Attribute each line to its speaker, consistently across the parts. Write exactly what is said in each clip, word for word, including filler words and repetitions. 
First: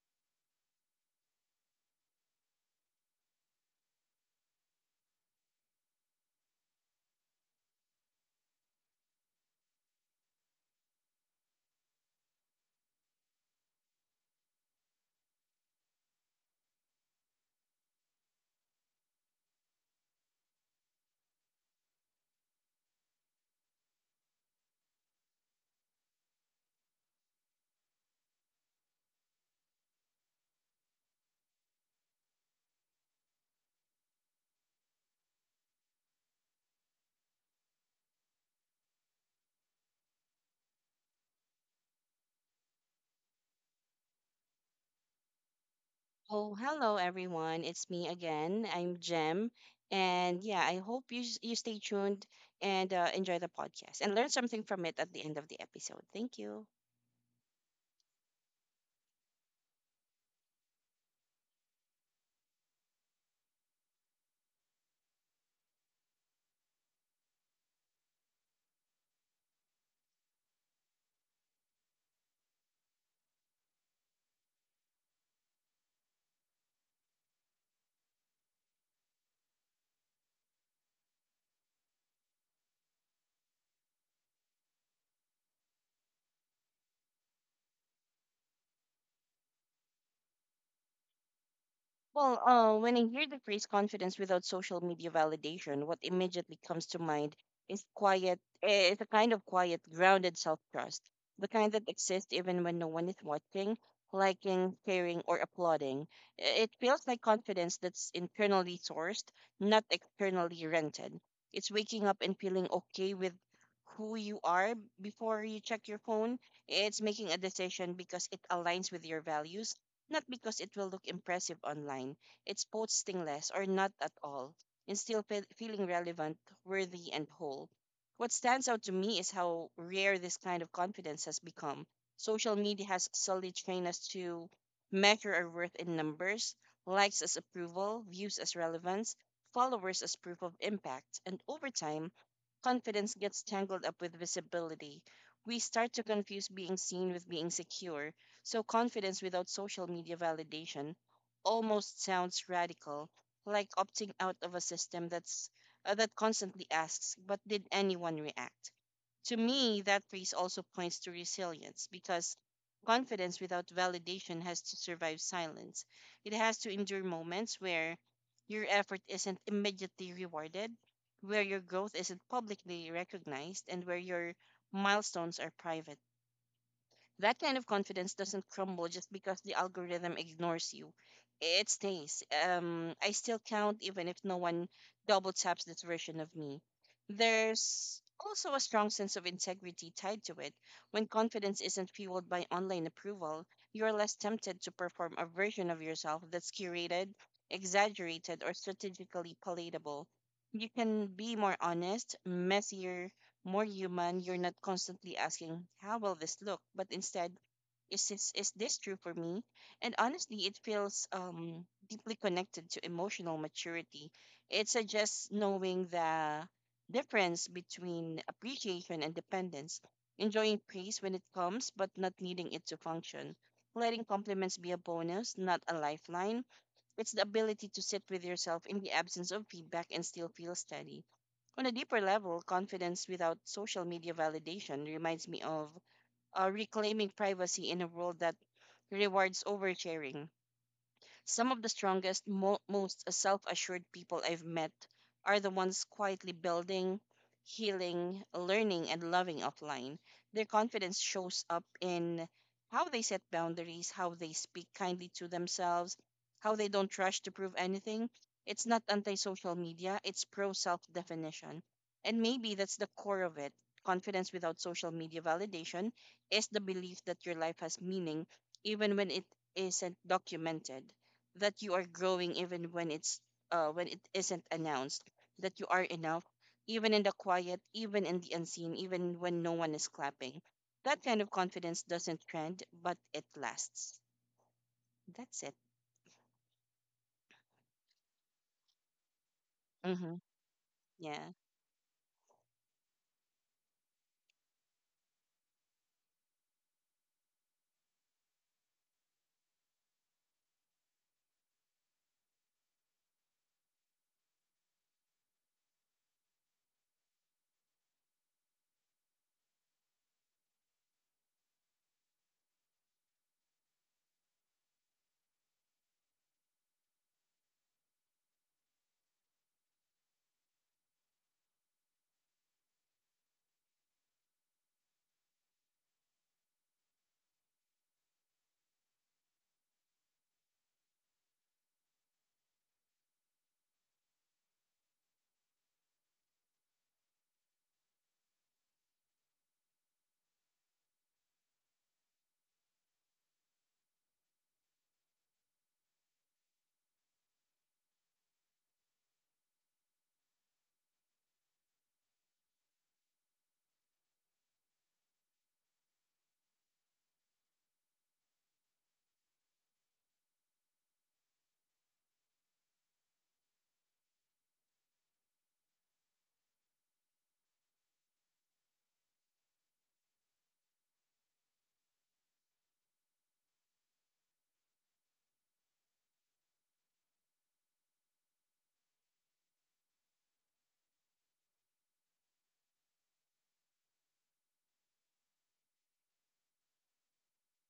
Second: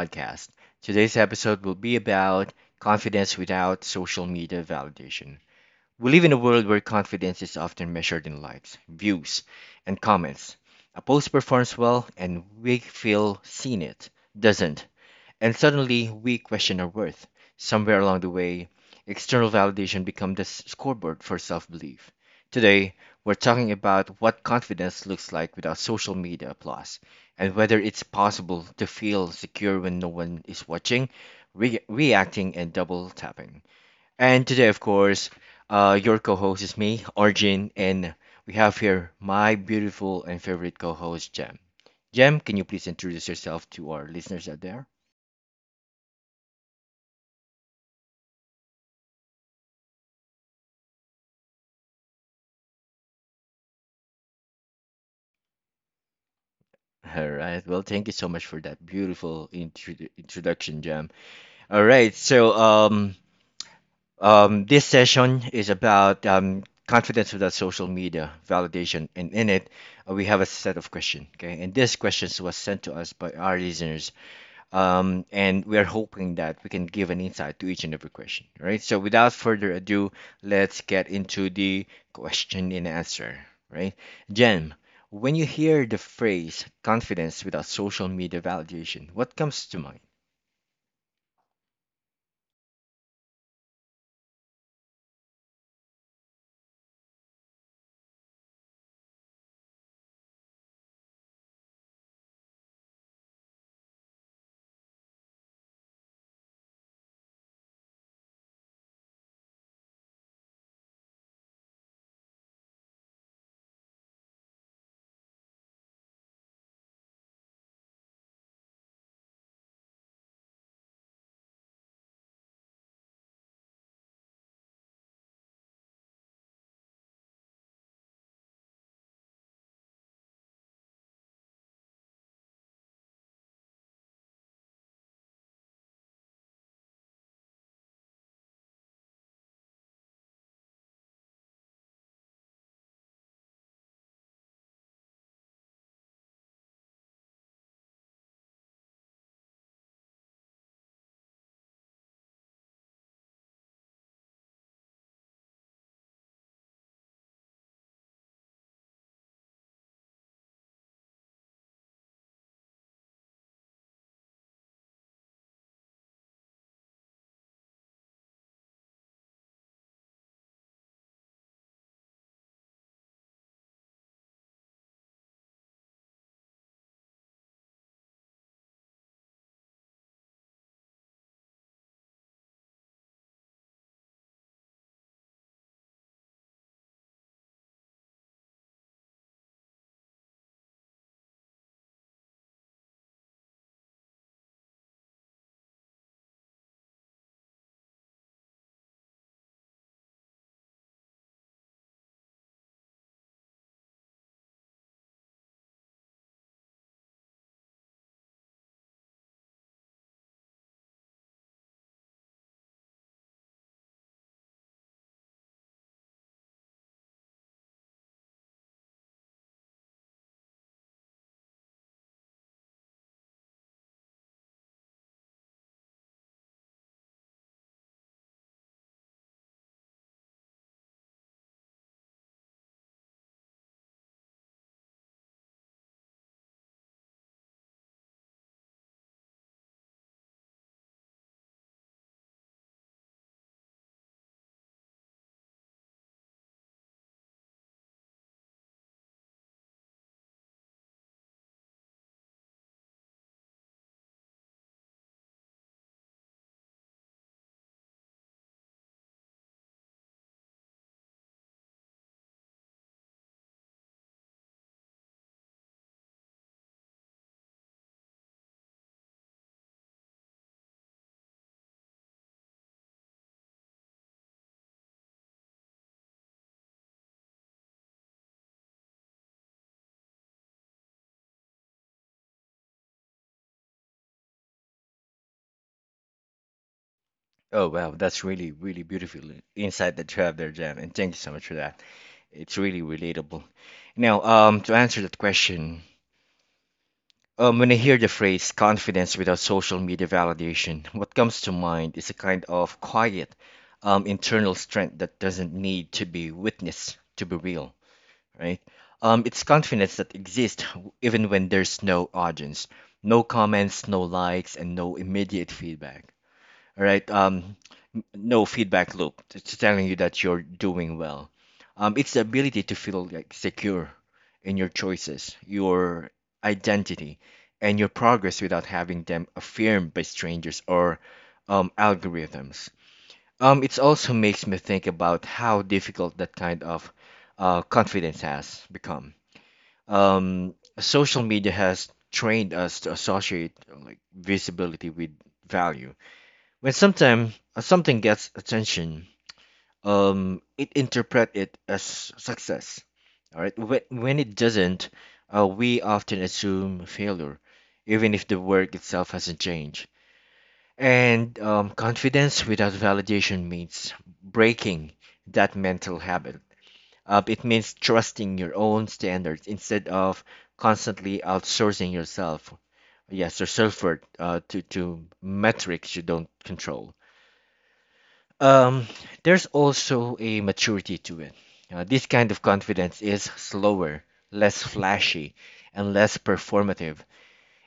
Speaker 1: podcast. Today's episode will be about confidence without social media validation. We live in a world where confidence is often measured in likes, views, and comments. A post performs well, and we feel seen it doesn't. And suddenly we question our worth. Somewhere along the way, external validation becomes the s- scoreboard for self belief. Today, we're talking about what confidence looks like without social media applause and whether it's possible to feel secure when no one is watching, re- reacting, and double tapping. And today, of course, uh, your co host is me, Arjun, and we have here my beautiful and favorite co host, Jem. Jem, can you please introduce yourself to our listeners out there?
Speaker 2: Oh, hello everyone. It's me again. I'm Jem. And yeah, I hope you s- you stay tuned and uh, enjoy the podcast and learn something from it at the end of the episode. Thank you.
Speaker 1: All right. Well, thank you so much for that beautiful intro- introduction, Jam. All right. So, um, um, this session is about um, confidence without social media validation, and in it, uh, we have a set of questions. Okay, and these questions was sent to us by our listeners, um, and we are hoping that we can give an insight to each and every question, right? So without further ado, let's get into the question and answer, right? Jen, when you hear the phrase confidence without social media validation, what comes to mind?
Speaker 2: Well, uh, when I hear the phrase confidence without social media validation, what immediately comes to mind is quiet, eh, is a kind of quiet, grounded self trust, the kind that exists even when no one is watching, liking, sharing, or applauding. I- It feels like confidence that's internally sourced, not externally rented. It's waking up and feeling okay with who you are before you check your phone. It's making a decision because it aligns with your values, not because it will look impressive online. It's posting less or not at all and still fe- feeling relevant, worthy, and whole. What stands out to me is how rare this kind of confidence has become. Social media has solely trained us to measure our worth in numbers, likes as approval, views as relevance, followers as proof of impact, and over time, confidence gets tangled up with visibility. We start to confuse being seen with being secure, so confidence without social media validation almost sounds radical, like opting out of a system that's uh, that constantly asks, "But did anyone react?" To me, that phrase also points to resilience because confidence without validation has to survive silence. It has to endure moments where your effort isn't immediately rewarded, where your growth isn't publicly recognized, and where your milestones are private. That kind of confidence doesn't crumble just because the algorithm ignores you. It stays. Um, I still count even if no one double taps this version of me. There's also a strong sense of integrity tied to it. When confidence isn't fueled by online approval, you're less tempted to perform a version of yourself that's curated, exaggerated, or strategically palatable. You can be more honest, messier, more human. You're not constantly asking, how will this look? But instead, is this, is this true for me? And honestly, it feels um, deeply connected to emotional maturity. It suggests knowing the difference between appreciation and dependence, enjoying praise when it comes, but not needing it to function. Letting compliments be a bonus, not a lifeline. It's the ability to sit with yourself in the absence of feedback and still feel steady on a deeper level. Confidence without social media validation reminds me of uh, reclaiming privacy in a world that rewards oversharing. Some of the strongest, mo- most self assured people I've met are the ones quietly building, healing, learning, and loving offline. Their confidence shows up in how they set boundaries, how they speak kindly to themselves, how they don't rush to prove anything. It's not anti social media, it's pro self definition. And maybe that's the core of it. Confidence without social media validation is the belief that your life has meaning, even when it isn't documented, that you are growing even when it's uh, when it isn't announced, that you are enough even in the quiet, even in the unseen, even when no one is clapping. That kind of confidence doesn't trend, but it lasts. That's it.
Speaker 1: Oh, wow, that's really, really beautiful insight
Speaker 2: Mm-hmm.
Speaker 1: that you have there, Jen, and thank you
Speaker 2: Yeah.
Speaker 1: so much for that. It's really relatable. Now, um, to answer that question, Um, when I hear the phrase confidence without social media validation, what comes to mind is a kind of quiet, um, internal strength that doesn't need to be witnessed to be real, right? Um, it's confidence that exists w- even when there's no audience, no comments, no likes, and no immediate feedback. All right. Um, no feedback loop. It's telling you that you're doing well. Um, it's the ability to feel like secure in your choices, your identity, and your progress without having them affirmed by strangers or um, algorithms. Um, it also makes me think about how difficult that kind of uh, confidence has become. Um, social media has trained us to associate uh, like visibility with value. When sometimes something gets attention, um, it interpret it as success. All right. When, when it doesn't, uh, we often assume failure, even if the work itself hasn't changed. And um, Confidence without validation means breaking that mental habit. Uh, it means trusting your own standards instead of constantly outsourcing yourself. Yes, your self worth uh, to, to metrics you don't control. Um, there's also a maturity to it. Uh, this kind of confidence is slower, less flashy, and less performative.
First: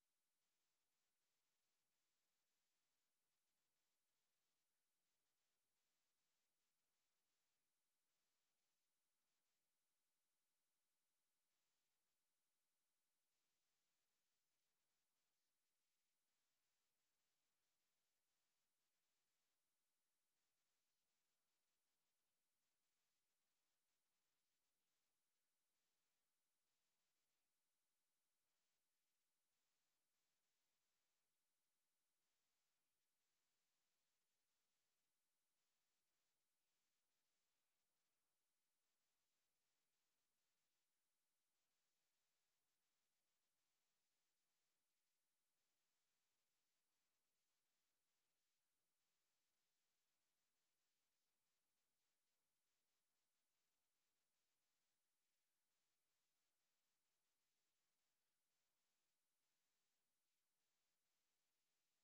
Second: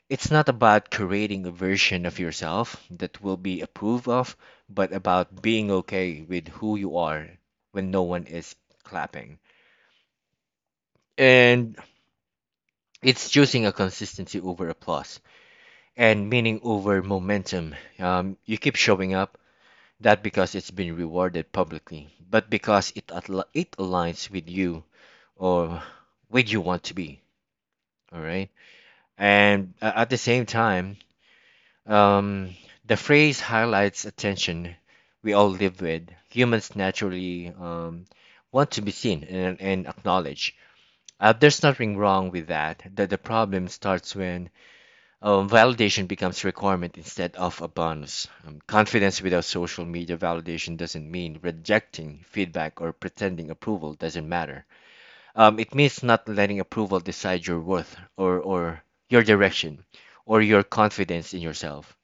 Speaker 1: It's not about creating a version of yourself that will be approved of, but about being okay with who you are when no one is clapping. And it's choosing a consistency over applause and meaning over momentum. Um, you keep showing up not because it's been rewarded publicly, but because it atli- it aligns with you or with you want to be. All right, and uh, at the same time, um, the phrase highlights attention we all live with. Humans naturally um, want to be seen and, and acknowledged. Uh, there's nothing wrong with that. The, the problem starts when, Um, validation becomes a requirement instead of a bonus. Um, confidence without social media validation doesn't mean rejecting feedback or pretending approval doesn't matter. Um, it means not letting approval decide your worth, or, or your direction or your confidence in yourself.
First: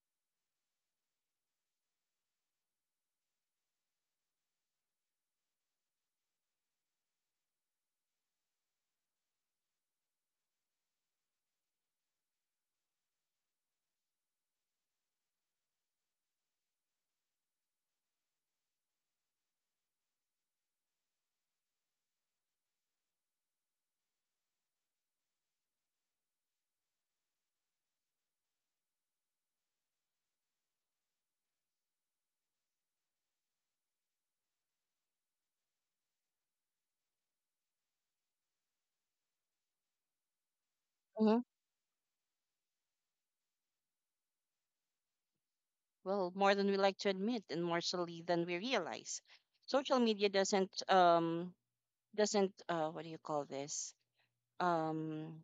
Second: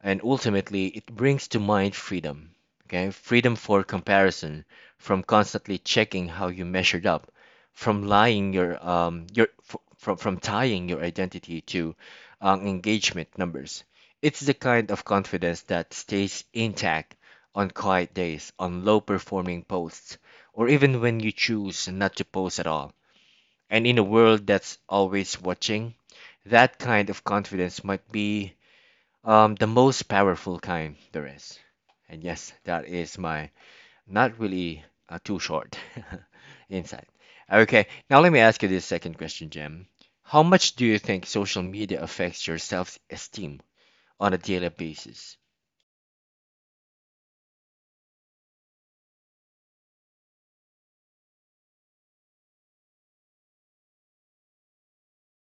Speaker 1: And ultimately, it brings to mind freedom. Okay, freedom for comparison, from constantly checking how you measured up, from lying your um your f- from from tying your identity to, um, engagement numbers. It's the kind of confidence that stays intact on quiet days, on low performing posts, or even when you choose not to post at all. And in a world that's always watching, that kind of confidence might be, um, the most powerful kind there is. And yes, that is my not really uh, too short insight. Okay, now let me ask you this second question, Jim. How much do you think
Speaker 2: Mm-hmm.
Speaker 1: social media affects your self-esteem on a daily basis?
Speaker 2: Well, more than we like to admit, and more slowly than we realize. Social media doesn't um doesn't uh what do you call this um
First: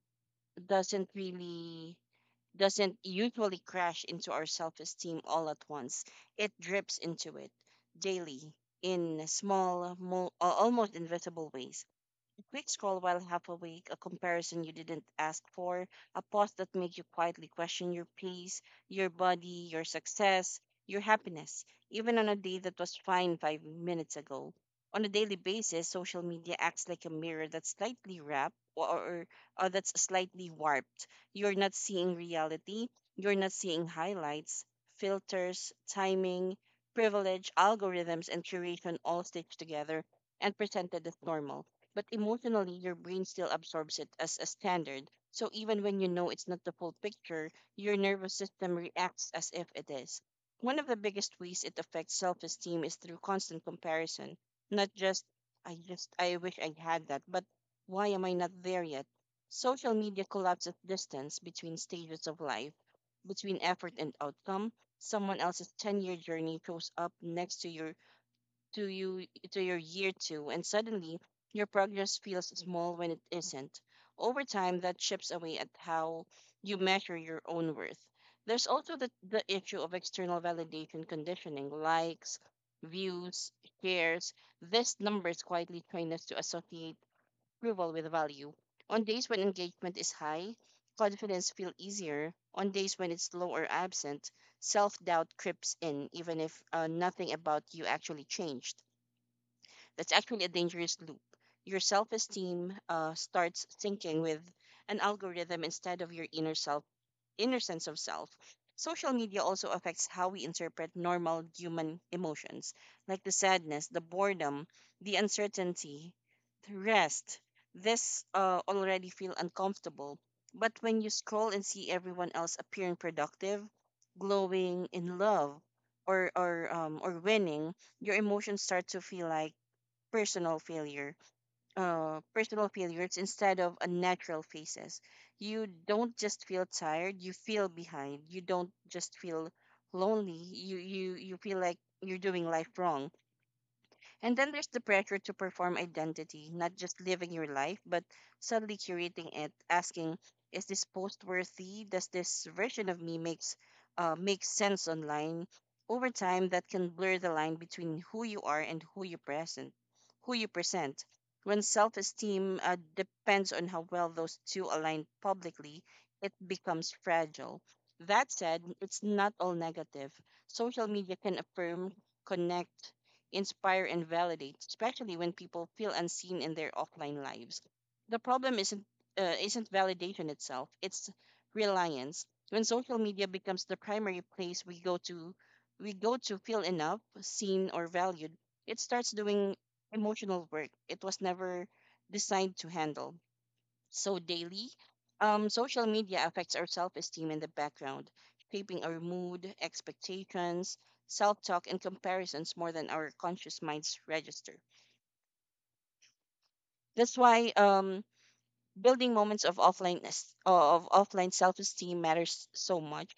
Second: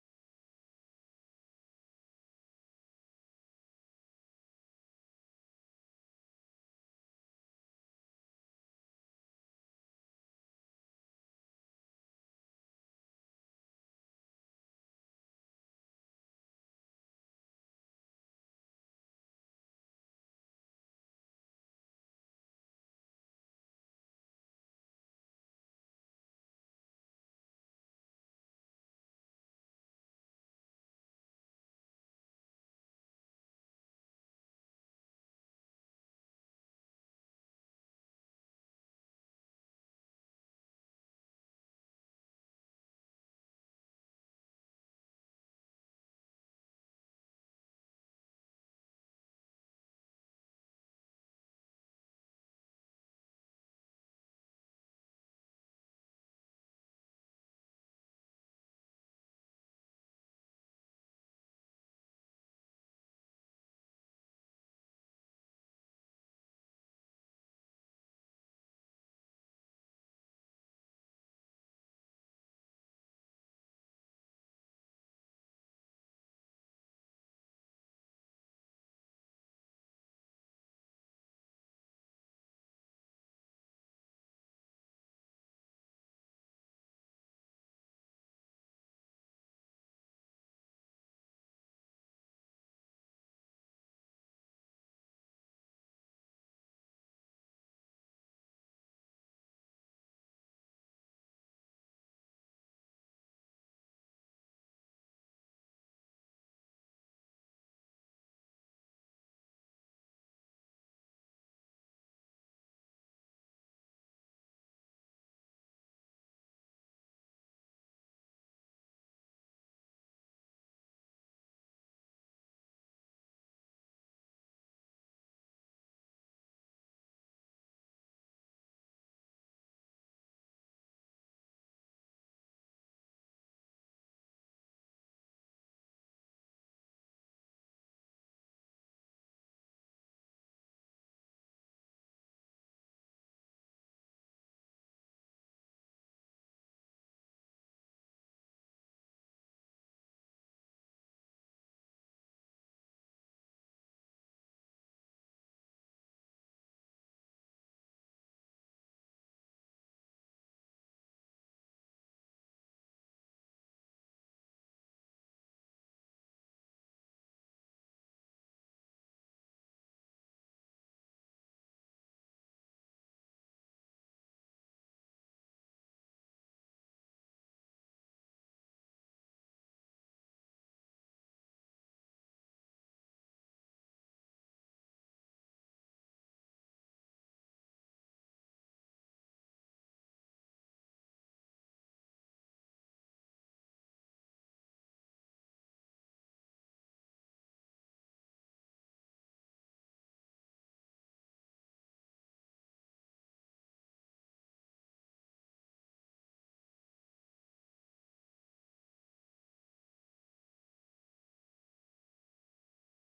Speaker 2: doesn't really doesn't usually crash into our self esteem all at once. It drips into it daily in small, mo- uh, almost invisible ways. A quick scroll while half awake, a comparison you didn't ask for, a pause that made you quietly question your pace, your body, your success, your happiness, even on a day that was fine five minutes ago. On a daily basis, social media acts like a mirror that's slightly warped, or, or, or uh, that's slightly warped. You're not seeing reality, you're not seeing highlights, filters, timing, privilege, algorithms, and curation all stitched together and presented as normal, but emotionally your brain still absorbs it as a standard. So even when you know it's not the full picture, your nervous system reacts as if it is. One of the biggest ways it affects self-esteem is through constant comparison, not just I just I wish I had that, but why am I not there yet? Social media collapses distance between stages of life, between effort and outcome. Someone else's ten-year journey shows up next to your to you to your year two, and suddenly your progress feels small when it isn't. Over time, that chips away at how you measure your own worth. There's also the, the issue of external validation conditioning, likes, views, shares. These numbers quietly train us to associate approval with value. On days when engagement is high, confidence feels easier. On days when it's low or absent, self doubt creeps in, even if uh, nothing about you actually changed. That's actually a dangerous loop. Your self esteem uh, starts syncing with an algorithm instead of your inner self, inner sense of self. Social media also affects how we interpret normal human emotions, like the sadness, the boredom, the uncertainty, the rest. This uh, already feel uncomfortable. But when you scroll and see everyone else appearing productive, glowing in love, or or um or winning, your emotions start to feel like personal failure, uh, personal failures instead of unnatural phases. You don't just feel tired, you feel behind. You don't just feel lonely, you, you, you feel like you're doing life wrong. And then there's the pressure to perform identity, not just living your life, but suddenly curating it, asking, is this post worthy? Does this version of me makes uh, make sense online? Over time, that can blur the line between who you are and who you present, who you present. When self-esteem uh, depends on how well those two align publicly, it becomes fragile. That said, it's not all negative. Social media can affirm, connect, inspire, and validate, especially when people feel unseen in their offline lives. The problem isn't uh, isn't validation itself; it's reliance. When social media becomes the primary place we go to, we go to feel enough, seen, or valued, it starts doing emotional work it was never designed to handle. So daily, um, social media affects our self-esteem in the background, shaping our mood, expectations, self-talk, and comparisons more than our conscious minds register. That's why um, building moments of offline es- of offline self-esteem matters so much.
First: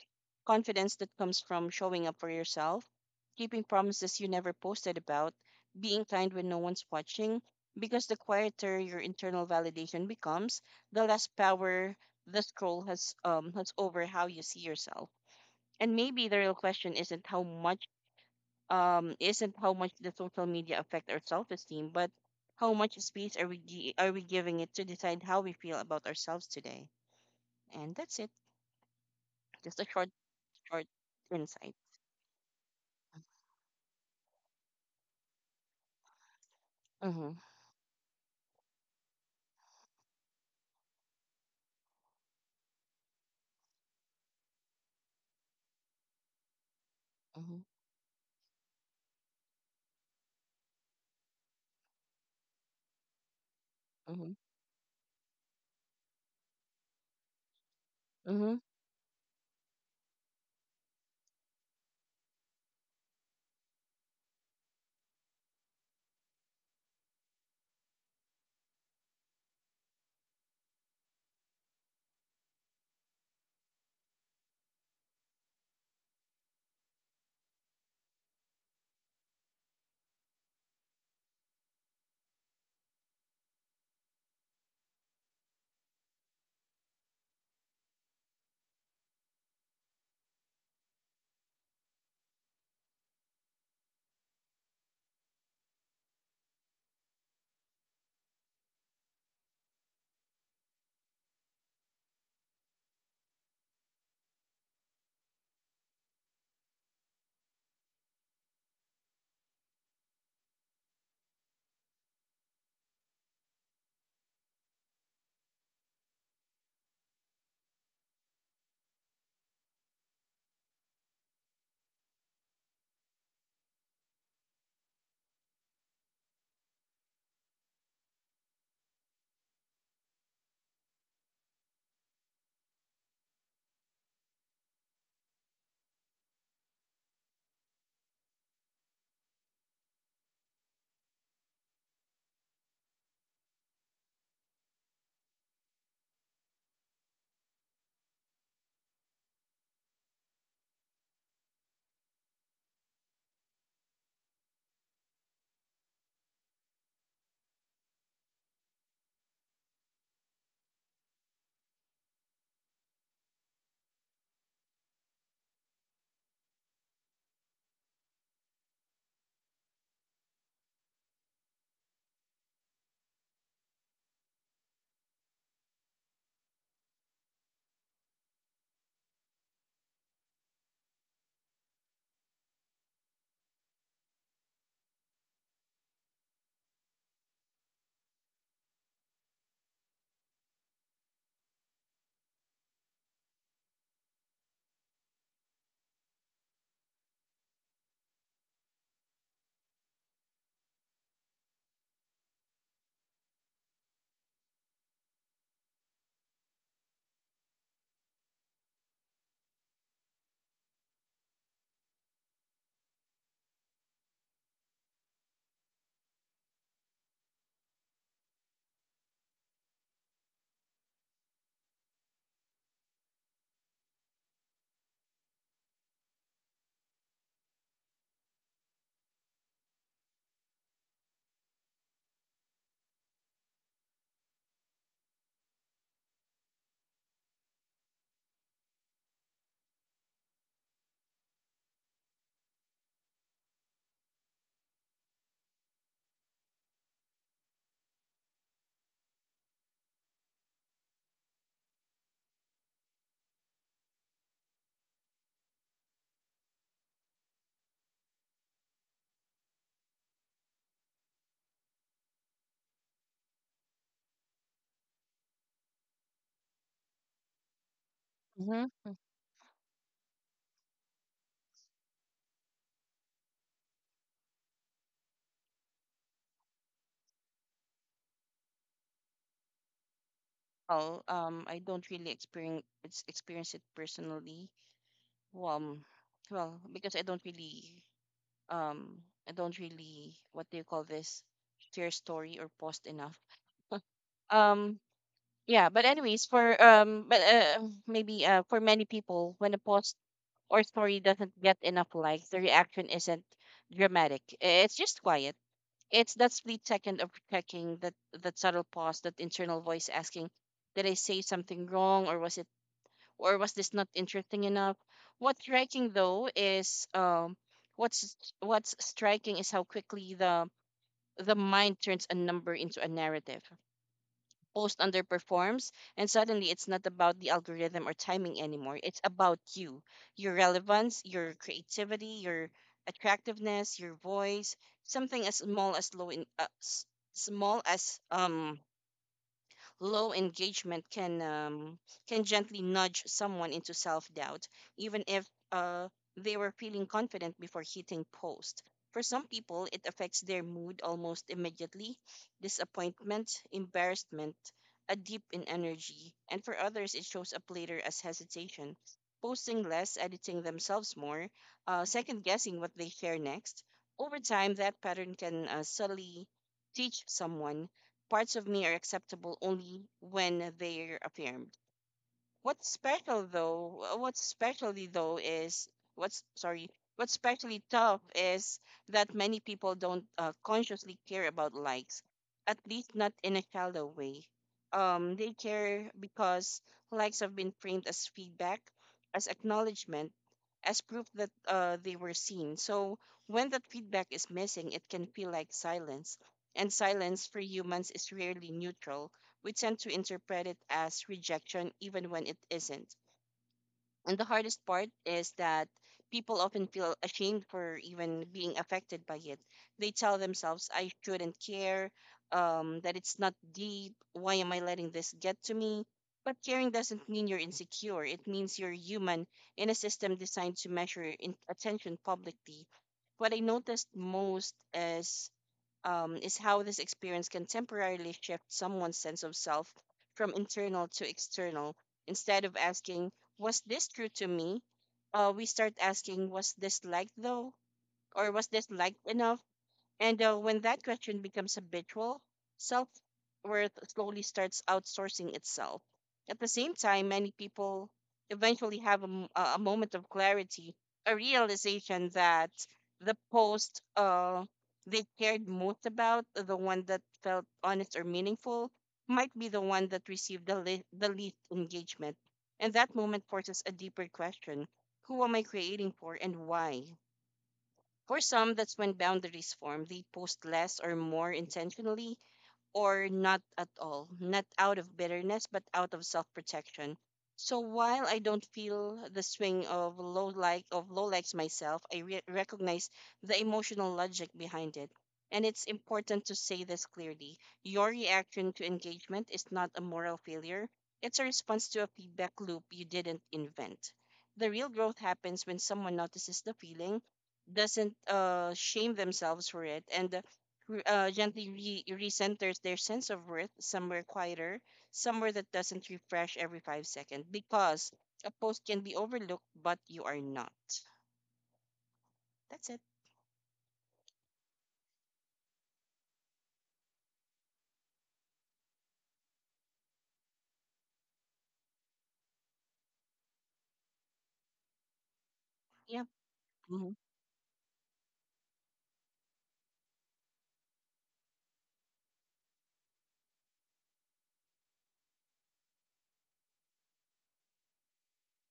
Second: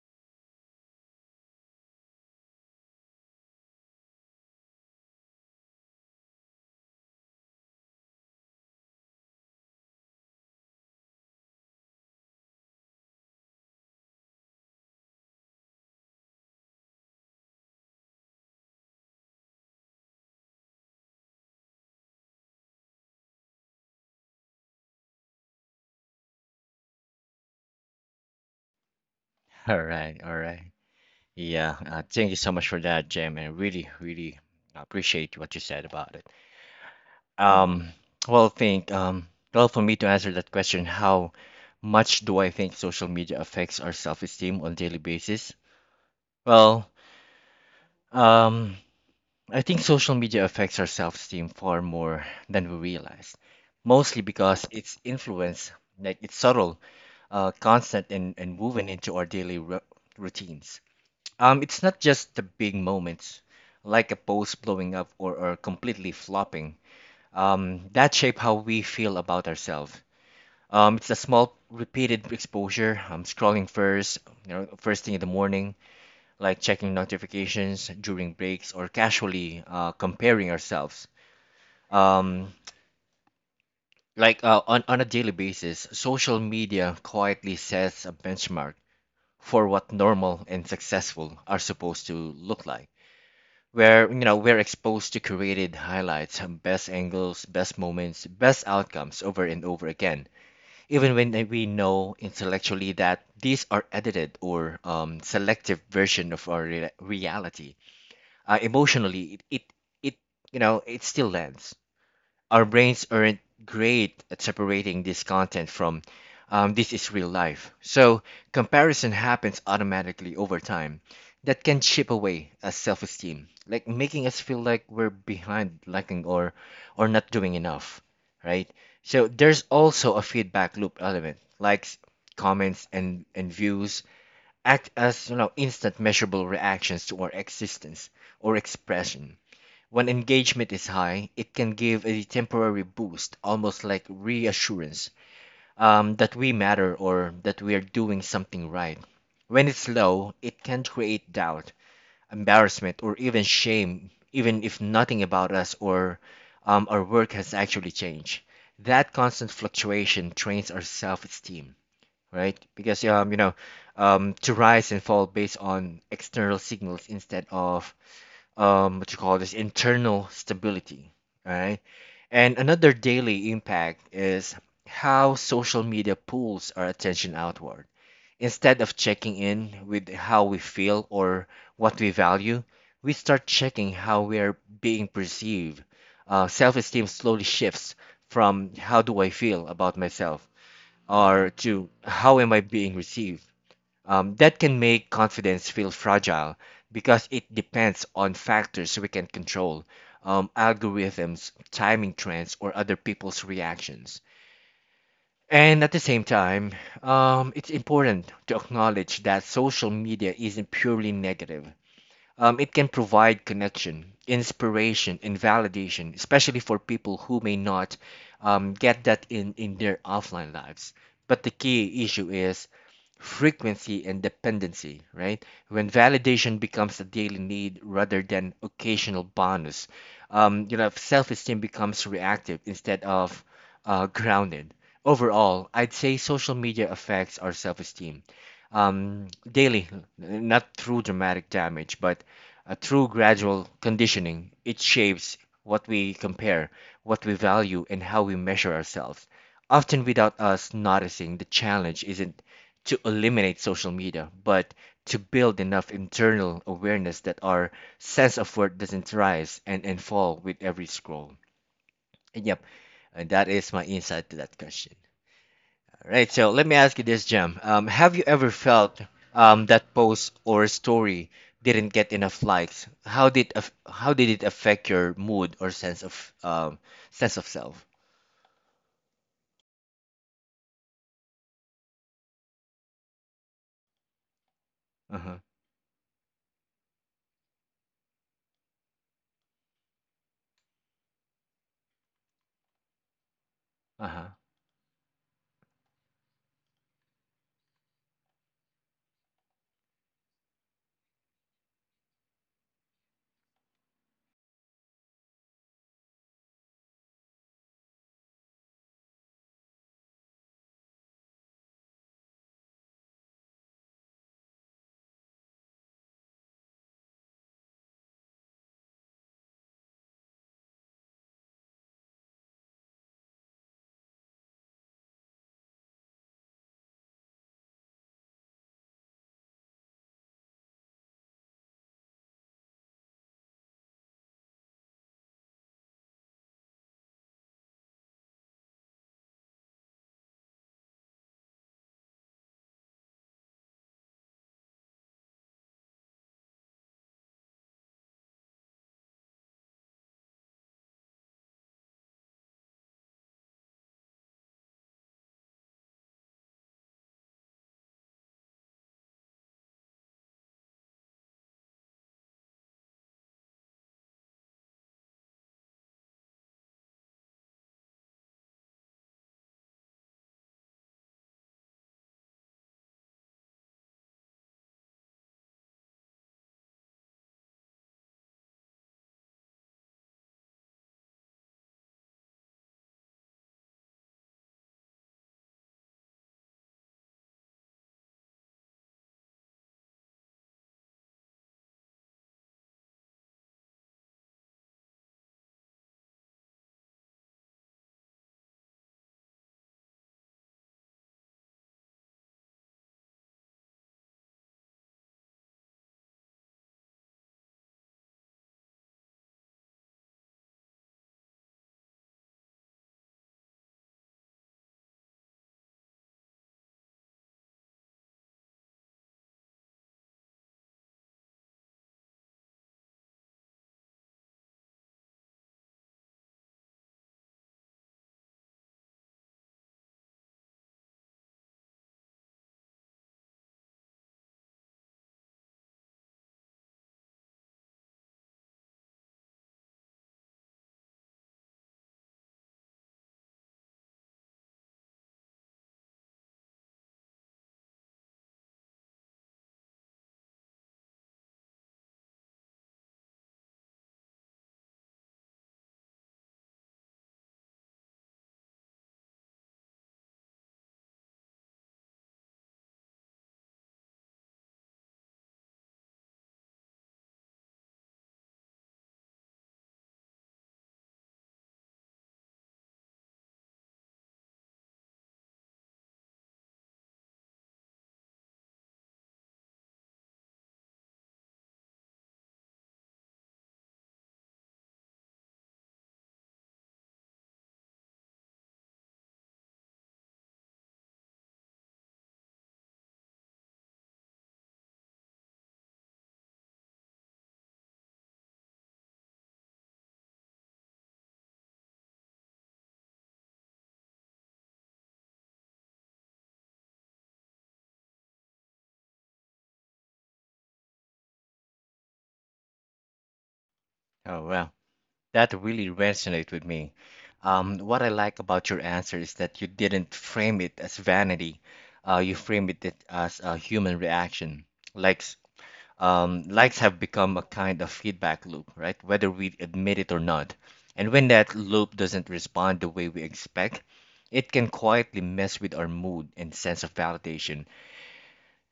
Speaker 2: Confidence that comes from showing up for yourself, keeping promises you never posted about, being kind when no one's watching, because the quieter your internal validation becomes, the less power the scroll has um has over how you see yourself. And maybe the real question isn't how much um, isn't how much the social media affect our self-esteem, but how much space are we gi- are we giving it to decide how we feel about ourselves today? And that's it. Just
Speaker 1: All
Speaker 2: a short,
Speaker 1: right, all right.
Speaker 2: short insight.
Speaker 1: Yeah, uh, thank you so much for that, Jim. I really, really appreciate what you said about it.
Speaker 2: Mm-hmm.
Speaker 1: Um, well, think, um, well, for me to answer that question, how much do I think social media affects our self-esteem on daily basis? Well,
Speaker 2: Mm-hmm.
Speaker 1: um, I think social media affects our self-esteem far more than we realize, mostly
Speaker 2: Mm-hmm.
Speaker 1: because its influence, like it's subtle, uh, constant, and,
Speaker 2: Mm-hmm.
Speaker 1: and woven into our daily ru routines. Um, it's not just the big moments, like a post blowing up, or, or completely flopping, um, that shape how we feel about ourselves. Um, it's a small repeated exposure. I'm scrolling first, you know, first thing in the morning, like checking notifications during breaks or casually uh, comparing ourselves. Um, like uh, on, on a daily basis, social media quietly sets a benchmark for what normal and successful are supposed to look like. Where, you know, we're exposed to curated highlights, best angles, best moments, best outcomes over and over again, even when they- we know intellectually that these are edited or, um, selective version of our rea- reality. Uh, emotionally it, it it, you know, it still lands. Our brains aren't great at separating this content from, um, this is real life. So comparison happens automatically over time. That can chip away at self-esteem, like making us feel like we're behind, lacking, or or not doing enough, right? So there's also a feedback loop element. Likes, comments, and and views act as, you know, instant measurable reactions to our existence or expression. When engagement is high, it can give a temporary boost, almost like reassurance, um, that we matter or that we are doing something right. When it's low, it can create doubt, embarrassment, or even shame, even if nothing about us or, um, our work has actually changed. That constant fluctuation trains our self esteem, right? Because, um, you know, um, to rise and fall based on external signals instead of, um, what you call this internal stability, right? And another daily impact is how social media pulls our attention outward. Instead of checking in with how we feel or what we value, we start checking how we are being perceived. Uh, Self esteem slowly shifts from how do I feel about myself or to how am I being received. Um, that can make confidence feel fragile because it depends on factors we can control, um, algorithms, timing trends, or other people's reactions. And at the same time, um, it's important to acknowledge that social media isn't purely negative. Um, it can provide connection, inspiration, and validation, especially for people who may not, um, get that in, in their offline lives. But the key issue is frequency and dependency, right? When validation becomes a daily need rather than occasional bonus, um, you know, self-esteem becomes reactive instead of, uh, grounded. Overall, I'd say social media affects our self-esteem, um, daily, not through dramatic damage, but uh, through gradual conditioning. It shapes what we compare, what we value, and how we measure ourselves, often without us noticing. The challenge isn't to eliminate social media, but to build enough internal awareness that our sense of worth doesn't rise and, and fall with every scroll. And yep, and that is my insight to that question. Right. So let me ask you this, Jem. Um, have you ever
Speaker 2: Mm-hmm. Mm-hmm.
Speaker 1: felt, um, that post or story didn't get enough likes? How did af- how did it affect your mood or sense of, um, sense of self?
Speaker 2: Well, um, I don't really experience experience it personally.
Speaker 1: Uh huh.
Speaker 2: Well, um, well, because I don't really, um, I don't really, what do you call this, share story or post enough.
Speaker 1: Uh huh.
Speaker 2: Um, yeah, but anyways, for um but uh, maybe uh for many people when a post or story doesn't get enough likes the reaction isn't dramatic. I- it's just quiet. It's that split second of checking, that that subtle pause, that internal voice asking, did I say something wrong, or was it, or was this not interesting enough? what's striking though is um what's what's striking is how quickly the the mind turns a number into a narrative. Post underperforms and suddenly it's not about the algorithm or timing anymore, it's about you, your relevance, your creativity, your attractiveness, your voice. Something as small as low in uh, s- small as um low engagement can um, can gently nudge someone into self-doubt, even if uh, they were feeling confident before hitting post. For some people, it affects their mood almost immediately. Disappointment, embarrassment, a dip in energy, and for others, it shows up later as hesitation. Posting less, editing themselves more, uh, second guessing what they share next. Over time, that pattern can uh, subtly teach someone, parts of me are acceptable only when they're affirmed. What's special though? Uh, What's specially though is what's sorry. What's especially tough is that many people don't uh, consciously care about likes, at least not in a shallow way. Um, they care because likes have been framed as feedback, as acknowledgement, as proof that uh, they were seen. So when that feedback is missing, it can feel like silence. And silence for humans is rarely neutral. We tend to interpret it as rejection even when it isn't. And the hardest part is that people often feel ashamed for even being affected by it. They tell themselves, "I shouldn't care, um, that it's not deep, why am I letting this get to me?" But caring doesn't mean you're insecure, it means you're human in a system designed to measure in- attention publicly. What I noticed most is um, is how this experience can temporarily shift someone's sense of self from internal to external. Instead of asking, was this true to me? Uh, we start asking, was this liked though? Or was this liked enough? And uh, when that question becomes habitual, self worth slowly starts outsourcing itself. At the same time, many people eventually have a, m- a- a moment of clarity, a realization that the post uh, they cared most about, the one that felt honest or meaningful, might be the one that received the, le- the least engagement. And that moment forces a deeper question: who am I creating for and why? For some, that's when boundaries form. They post less or more intentionally, or not at all, not out of bitterness, but out of self protection. So while I don't feel the swing of low like of low likes myself, I re- recognize the emotional logic behind it. And it's important to say this clearly. Your reaction to engagement is not a moral failure. It's a response to a feedback loop you didn't invent. The real growth happens when someone notices the feeling, doesn't uh, shame themselves for it, and re- uh, gently re- recenters their sense of worth somewhere quieter, somewhere that doesn't refresh every five seconds, because a post can be overlooked, but you are not. That's it.
Speaker 1: Oh well, that really resonated with me. Um, what I like about your answer is that you didn't frame it as vanity. Uh, you framed it as a human reaction. Likes,
Speaker 2: Yeah.
Speaker 1: Um, likes have
Speaker 2: Hmm.
Speaker 1: become a kind of feedback loop, right? Whether we admit it or not. And when that loop doesn't respond the way we expect, it can quietly mess with our mood and sense of validation.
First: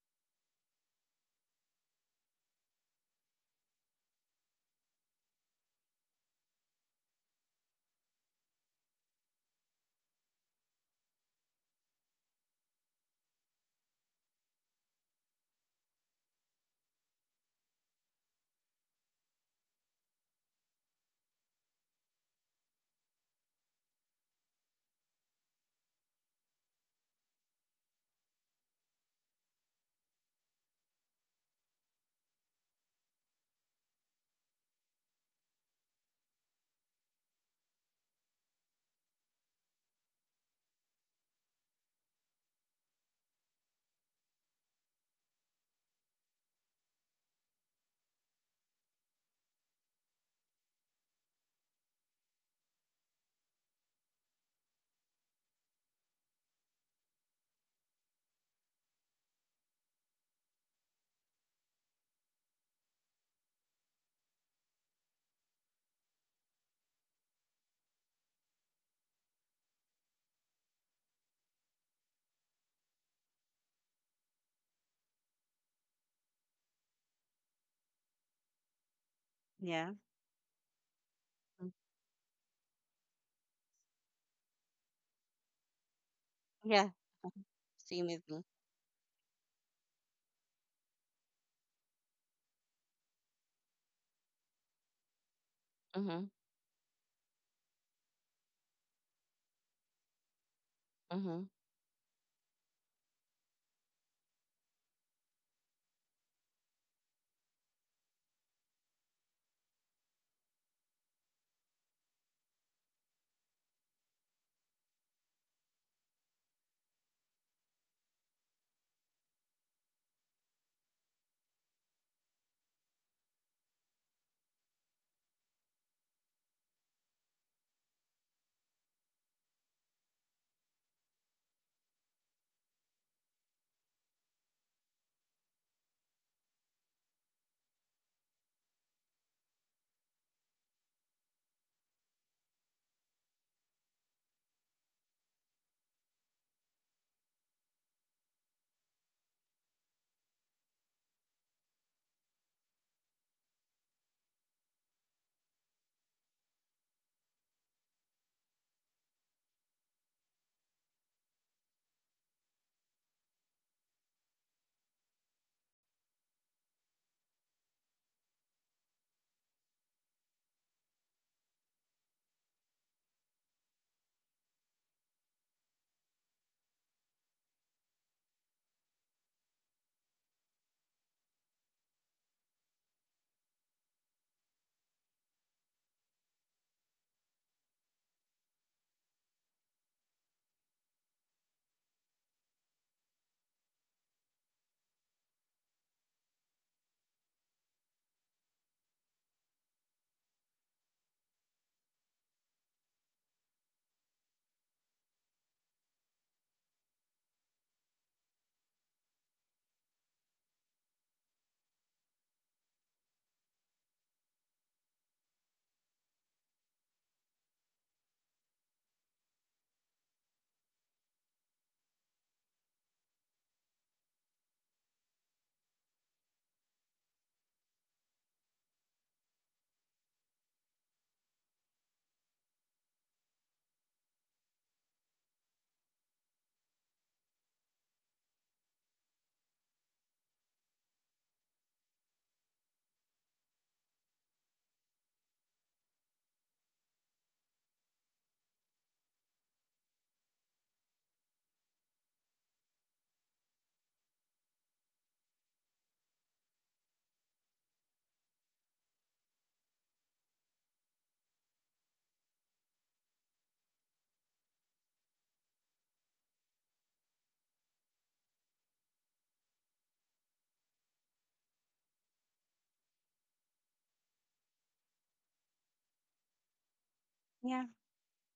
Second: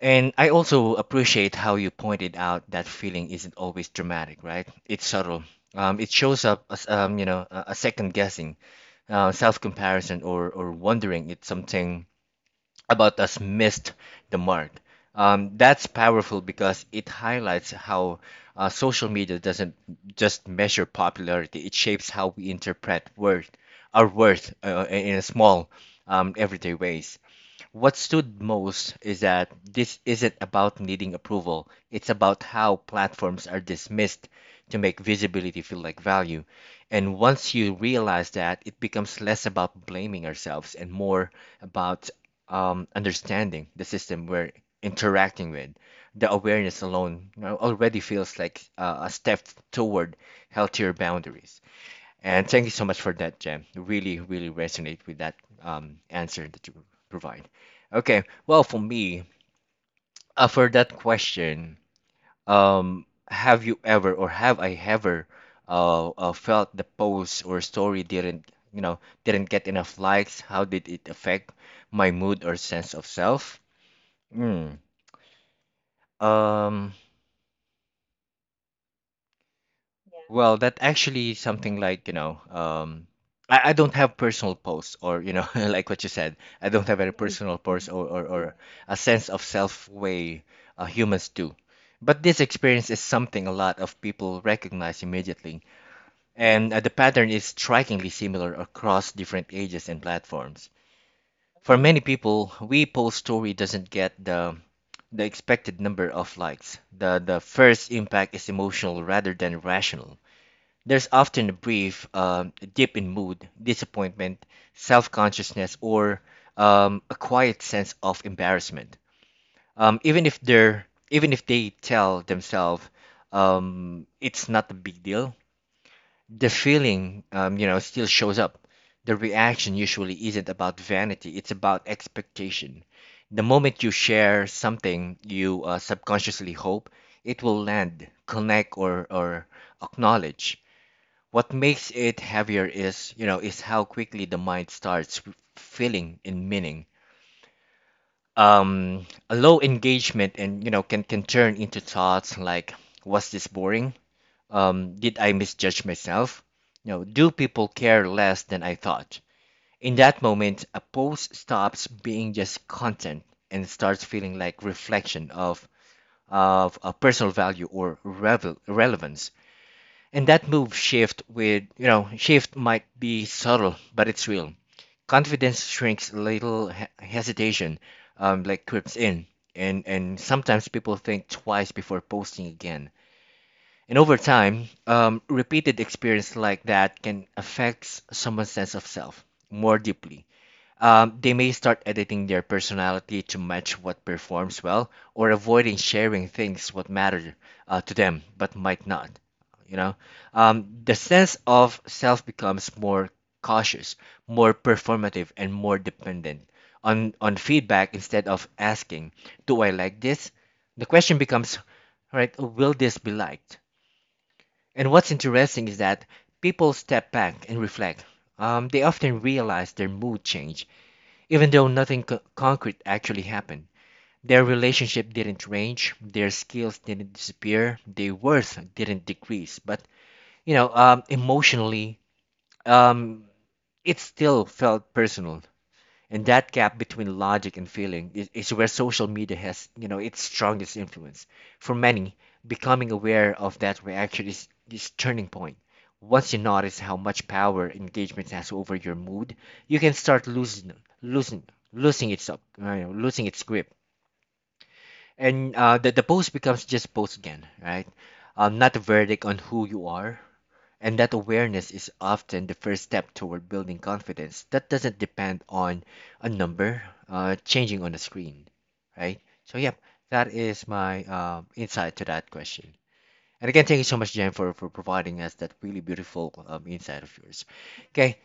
Speaker 1: And I also appreciate how you pointed out that feeling isn't always dramatic, right? It's subtle. Um, it shows up as, um, you know, a a second guessing, uh, self comparison, or or wondering if something about us missed the mark. Um, that's powerful because it highlights how, uh, social media doesn't just measure popularity, it shapes how we interpret worth, our worth, uh, in a small, um, everyday ways. What stood most is that this isn't about needing approval, it's about how platforms are dismissed to make visibility feel like value. And once you realize that, it becomes less about blaming ourselves and more about, um, understanding the system we're interacting with. The awareness alone, you know, already feels like, uh, a step toward healthier boundaries. And thank you so much for that, Jem. Really, really resonate with that um, answer that you provide. Okay, well, for me, uh, for that question, um, have you ever or have I ever uh, uh, felt the post or story didn't, you know, didn't get enough likes? How did it affect my mood or sense of self? Mm. Um,
Speaker 2: Yeah.
Speaker 1: Well, that actually
Speaker 2: Mm.
Speaker 1: something like, you know, um, I, I don't have personal posts or, you know, like what you said, I
Speaker 2: Yeah.
Speaker 1: don't have any personal posts
Speaker 2: Same
Speaker 1: or, or,
Speaker 2: with me.
Speaker 1: or a sense of self way uh, humans do. But this experience is something a lot of people recognize immediately.
Speaker 2: Mm-hmm.
Speaker 1: And uh, the pattern is strikingly similar across different ages and platforms.
Speaker 2: Mm-hmm.
Speaker 1: For many people, we post story doesn't get the the expected number of likes. The the first impact is emotional rather than rational. There's often a brief um, dip in mood, disappointment, self consciousness, or um, a quiet sense of embarrassment. Um, even if they're Even if they tell themselves um, it's not a big deal, the feeling um, you know still shows up. The reaction usually isn't about vanity; it's about expectation. The moment you share something, you uh, subconsciously hope it will land, connect, or or acknowledge. What makes it heavier is, you know, is how quickly the mind starts f- filling in meaning. Um, a low engagement, and, you know, can can turn into thoughts like, was this boring? Um, did I misjudge myself? You know, do people care less than I thought? In that moment, a post stops being just content and starts feeling like reflection of of a personal value or revel relevance. And that move shift with, you know, shift might be subtle, but it's real. Confidence shrinks, little he- hesitation um, like creeps in. And, and sometimes people think twice before posting again. And over time, um, repeated experience like that can affect someone's sense of self more deeply. Um, they may start editing their personality to match what performs well or avoiding sharing things what matter uh, to them but might not you know um, the sense of self becomes more cautious, more performative, and more dependent on on feedback. Instead of asking, do I like this, the question becomes, right, will this be liked? And what's interesting is that people step back and reflect. Um, they often realize their mood change, even though nothing co- concrete actually happened. Their relationship didn't range, their skills didn't disappear, their worth didn't decrease. But you know, um, emotionally, um, it still felt personal, and that gap between logic and feeling is, is where social media has, you know its strongest influence. For many, becoming aware of that reaction is is turning point. Once you notice how much power engagement has over your mood, you can start losing, losing, losing its up you know, losing its grip. And uh, the, the post becomes just post again, right? Um, not a verdict on who you are. And that awareness is often the first step toward building confidence that doesn't depend on a number uh, changing on the screen, right? So, yep, that is my um, insight to that question. And again, thank you so much, Jen, for, for providing us that really beautiful um, insight of yours.
Speaker 2: Yeah.
Speaker 1: Okay,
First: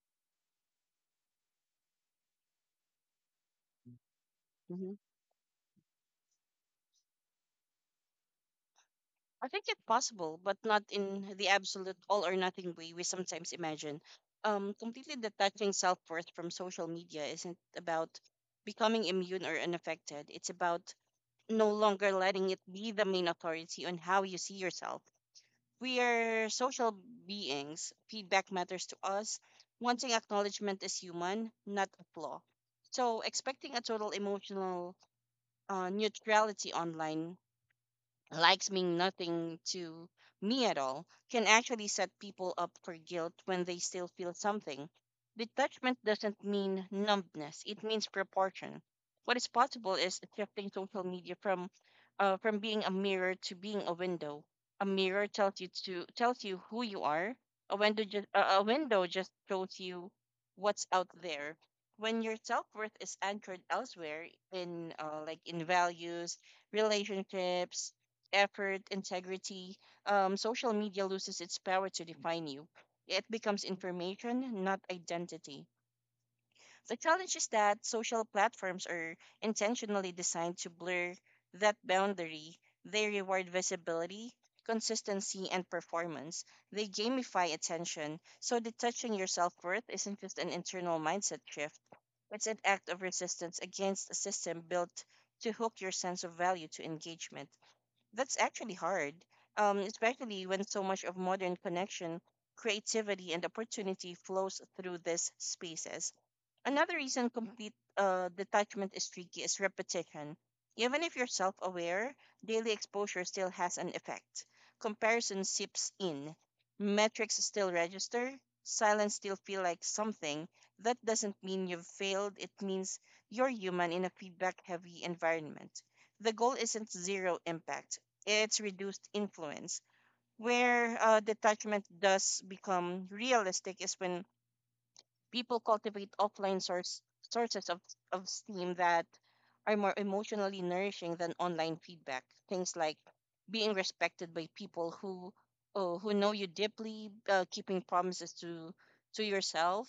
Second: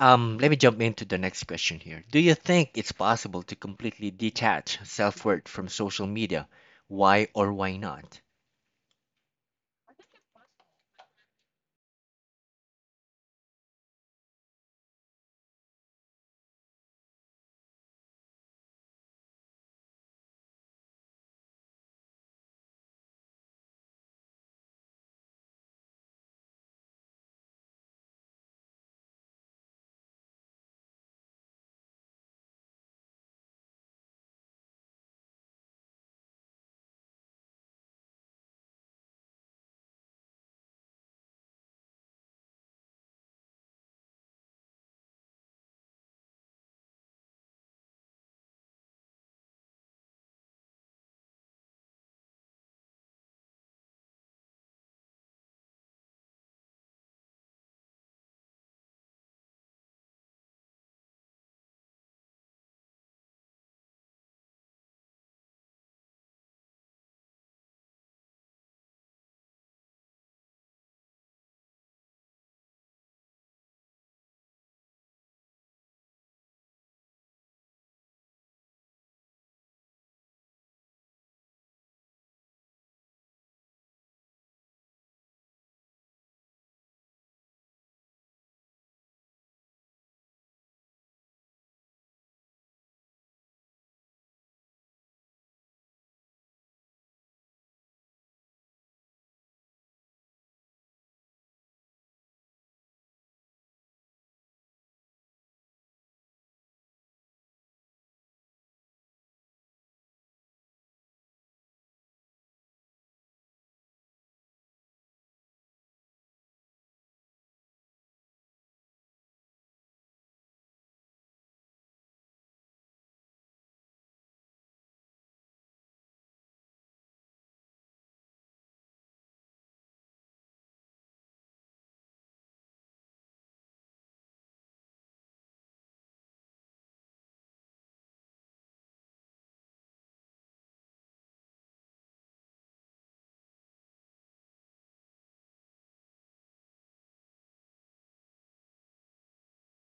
Speaker 1: um, let me jump into the next question here. Do you think it's possible to completely detach
Speaker 2: Mm-hmm.
Speaker 1: self worth from social media? Why or why not?
Speaker 2: I think it's possible, but not in the absolute all or nothing way we sometimes imagine. Um, completely detaching self worth from social media isn't about becoming immune or unaffected. It's about no longer letting it be the main authority on how you see yourself. We are social beings. Feedback matters to us. Wanting acknowledgement is human, not a flaw. So, expecting a total emotional uh, neutrality online, likes mean nothing to me at all, can actually set people up for guilt when they still feel something. Detachment doesn't mean numbness, it means proportion. What is possible is shifting social media from uh, from being a mirror to being a window. A mirror tells you to tells you who you are. A window just uh, a window just shows you what's out there. When your self worth is anchored elsewhere in uh, like in values, relationships, effort, integrity, um, social media loses its power to define you. It becomes information, not identity. The challenge is that social platforms are intentionally designed to blur that boundary. They reward visibility, consistency, and performance. They gamify attention, so detaching your self worth isn't just an internal mindset shift, it's an act of resistance against a system built to hook your sense of value to engagement. That's actually hard, um, especially when so much of modern connection, creativity, and opportunity flows through these spaces. Another reason complete uh, detachment is tricky is repetition. Even if you're self aware, daily exposure still has an effect. Comparison seeps in, metrics still register, silence still feel like something. That doesn't mean you've failed, it means you're human in a feedback heavy environment. The goal isn't zero impact, it's reduced influence. Where uh, detachment does become realistic is when people cultivate offline source, sources of, of STEAM that are more emotionally nourishing than online feedback. Things like being respected by people who oh, who know you deeply, uh, keeping promises to to yourself,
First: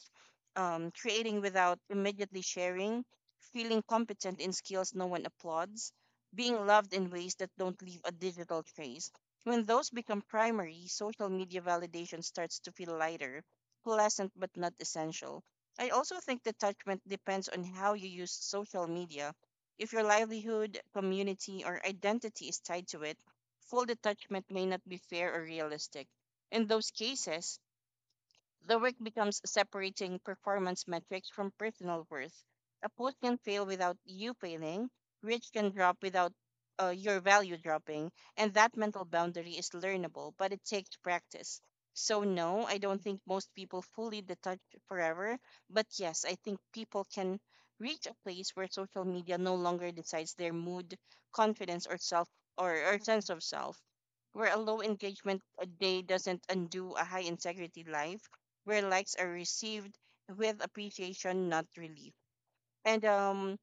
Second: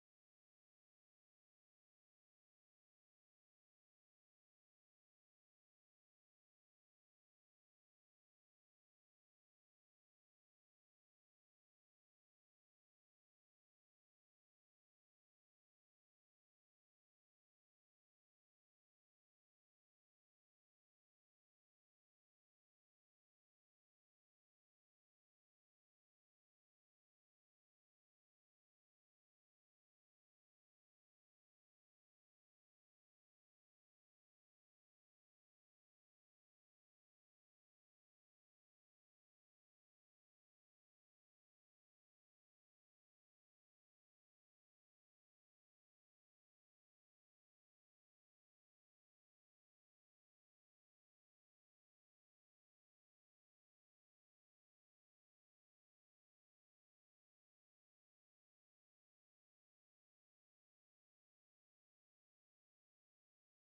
Speaker 2: um, creating without immediately sharing, feeling competent in skills no one applauds, being loved in ways that don't leave a digital trace. When those become primary, social media validation starts to feel lighter, pleasant but not essential. I also think detachment depends on how you use social media. If your livelihood, community, or identity is tied to it, full detachment may not be fair or realistic. In those cases, the work becomes separating performance metrics from personal worth. A post can fail without you failing, reach can drop without uh, your value dropping, and that mental boundary is learnable, but it takes practice. So, no, I don't think most people fully detach forever, but yes, I think people can reach a place where social media no longer decides their mood, confidence, or self or, or sense of self, where a low engagement a day doesn't undo a high integrity life, where likes are received with appreciation, not relief. And um,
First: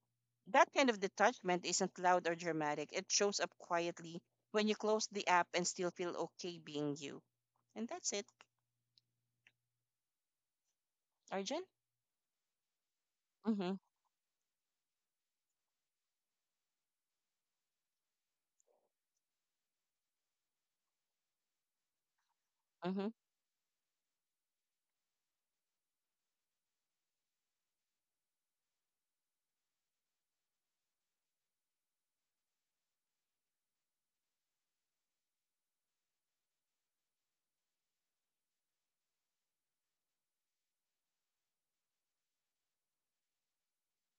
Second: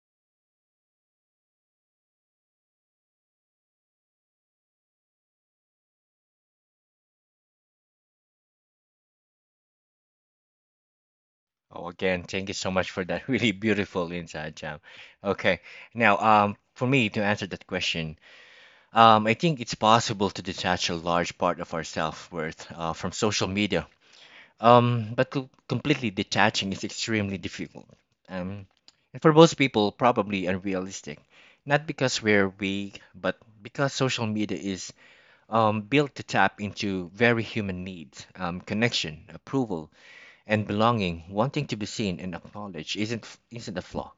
Speaker 2: that kind of detachment isn't loud or dramatic. It shows up quietly when you close the app and still feel okay being you. And that's it, Arjun.
Speaker 1: Oh, again, thank you so much for that really
Speaker 2: Mm-hmm.
Speaker 1: beautiful inside job. Okay, now, um, for me to answer that question, um, I think it's possible to detach a large part of our self-worth uh, from social media. Um, but co- completely detaching is extremely difficult. Um, and for most people, probably unrealistic. Not because we're weak, but because social media is um, built to tap into very human needs: um, connection, approval, and belonging. Wanting to be seen and acknowledged isn't isn't a flaw.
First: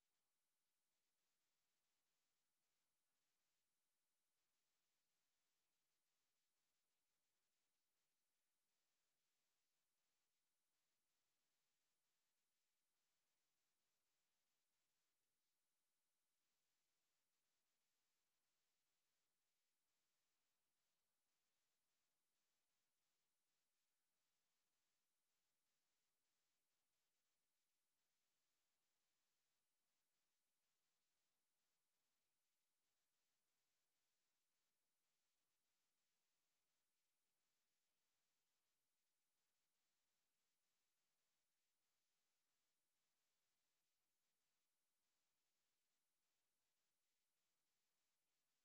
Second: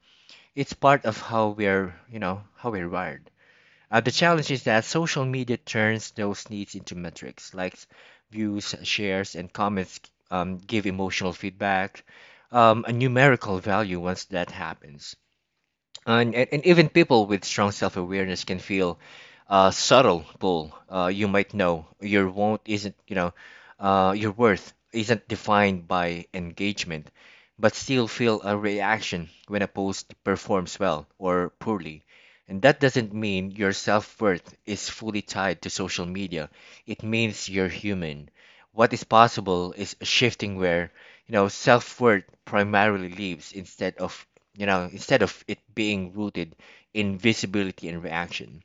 Speaker 1: It's part of how we're, you know how we're wired. Uh, the challenge is that social media turns those needs into metrics. Likes, views, shares, and comments um, give emotional feedback, um, a numerical value. Once that happens, and, and, and even people with strong self-awareness can feel a subtle pull. Uh, you might know your won't isn't you know uh, Your worth isn't defined by engagement, but still feel a reaction when a post performs well or poorly. And that doesn't mean your self-worth is fully tied to social media. It means you're human. What is possible is shifting where, you know self-worth primarily lives. Instead of, you know, instead of it being rooted in visibility and reaction,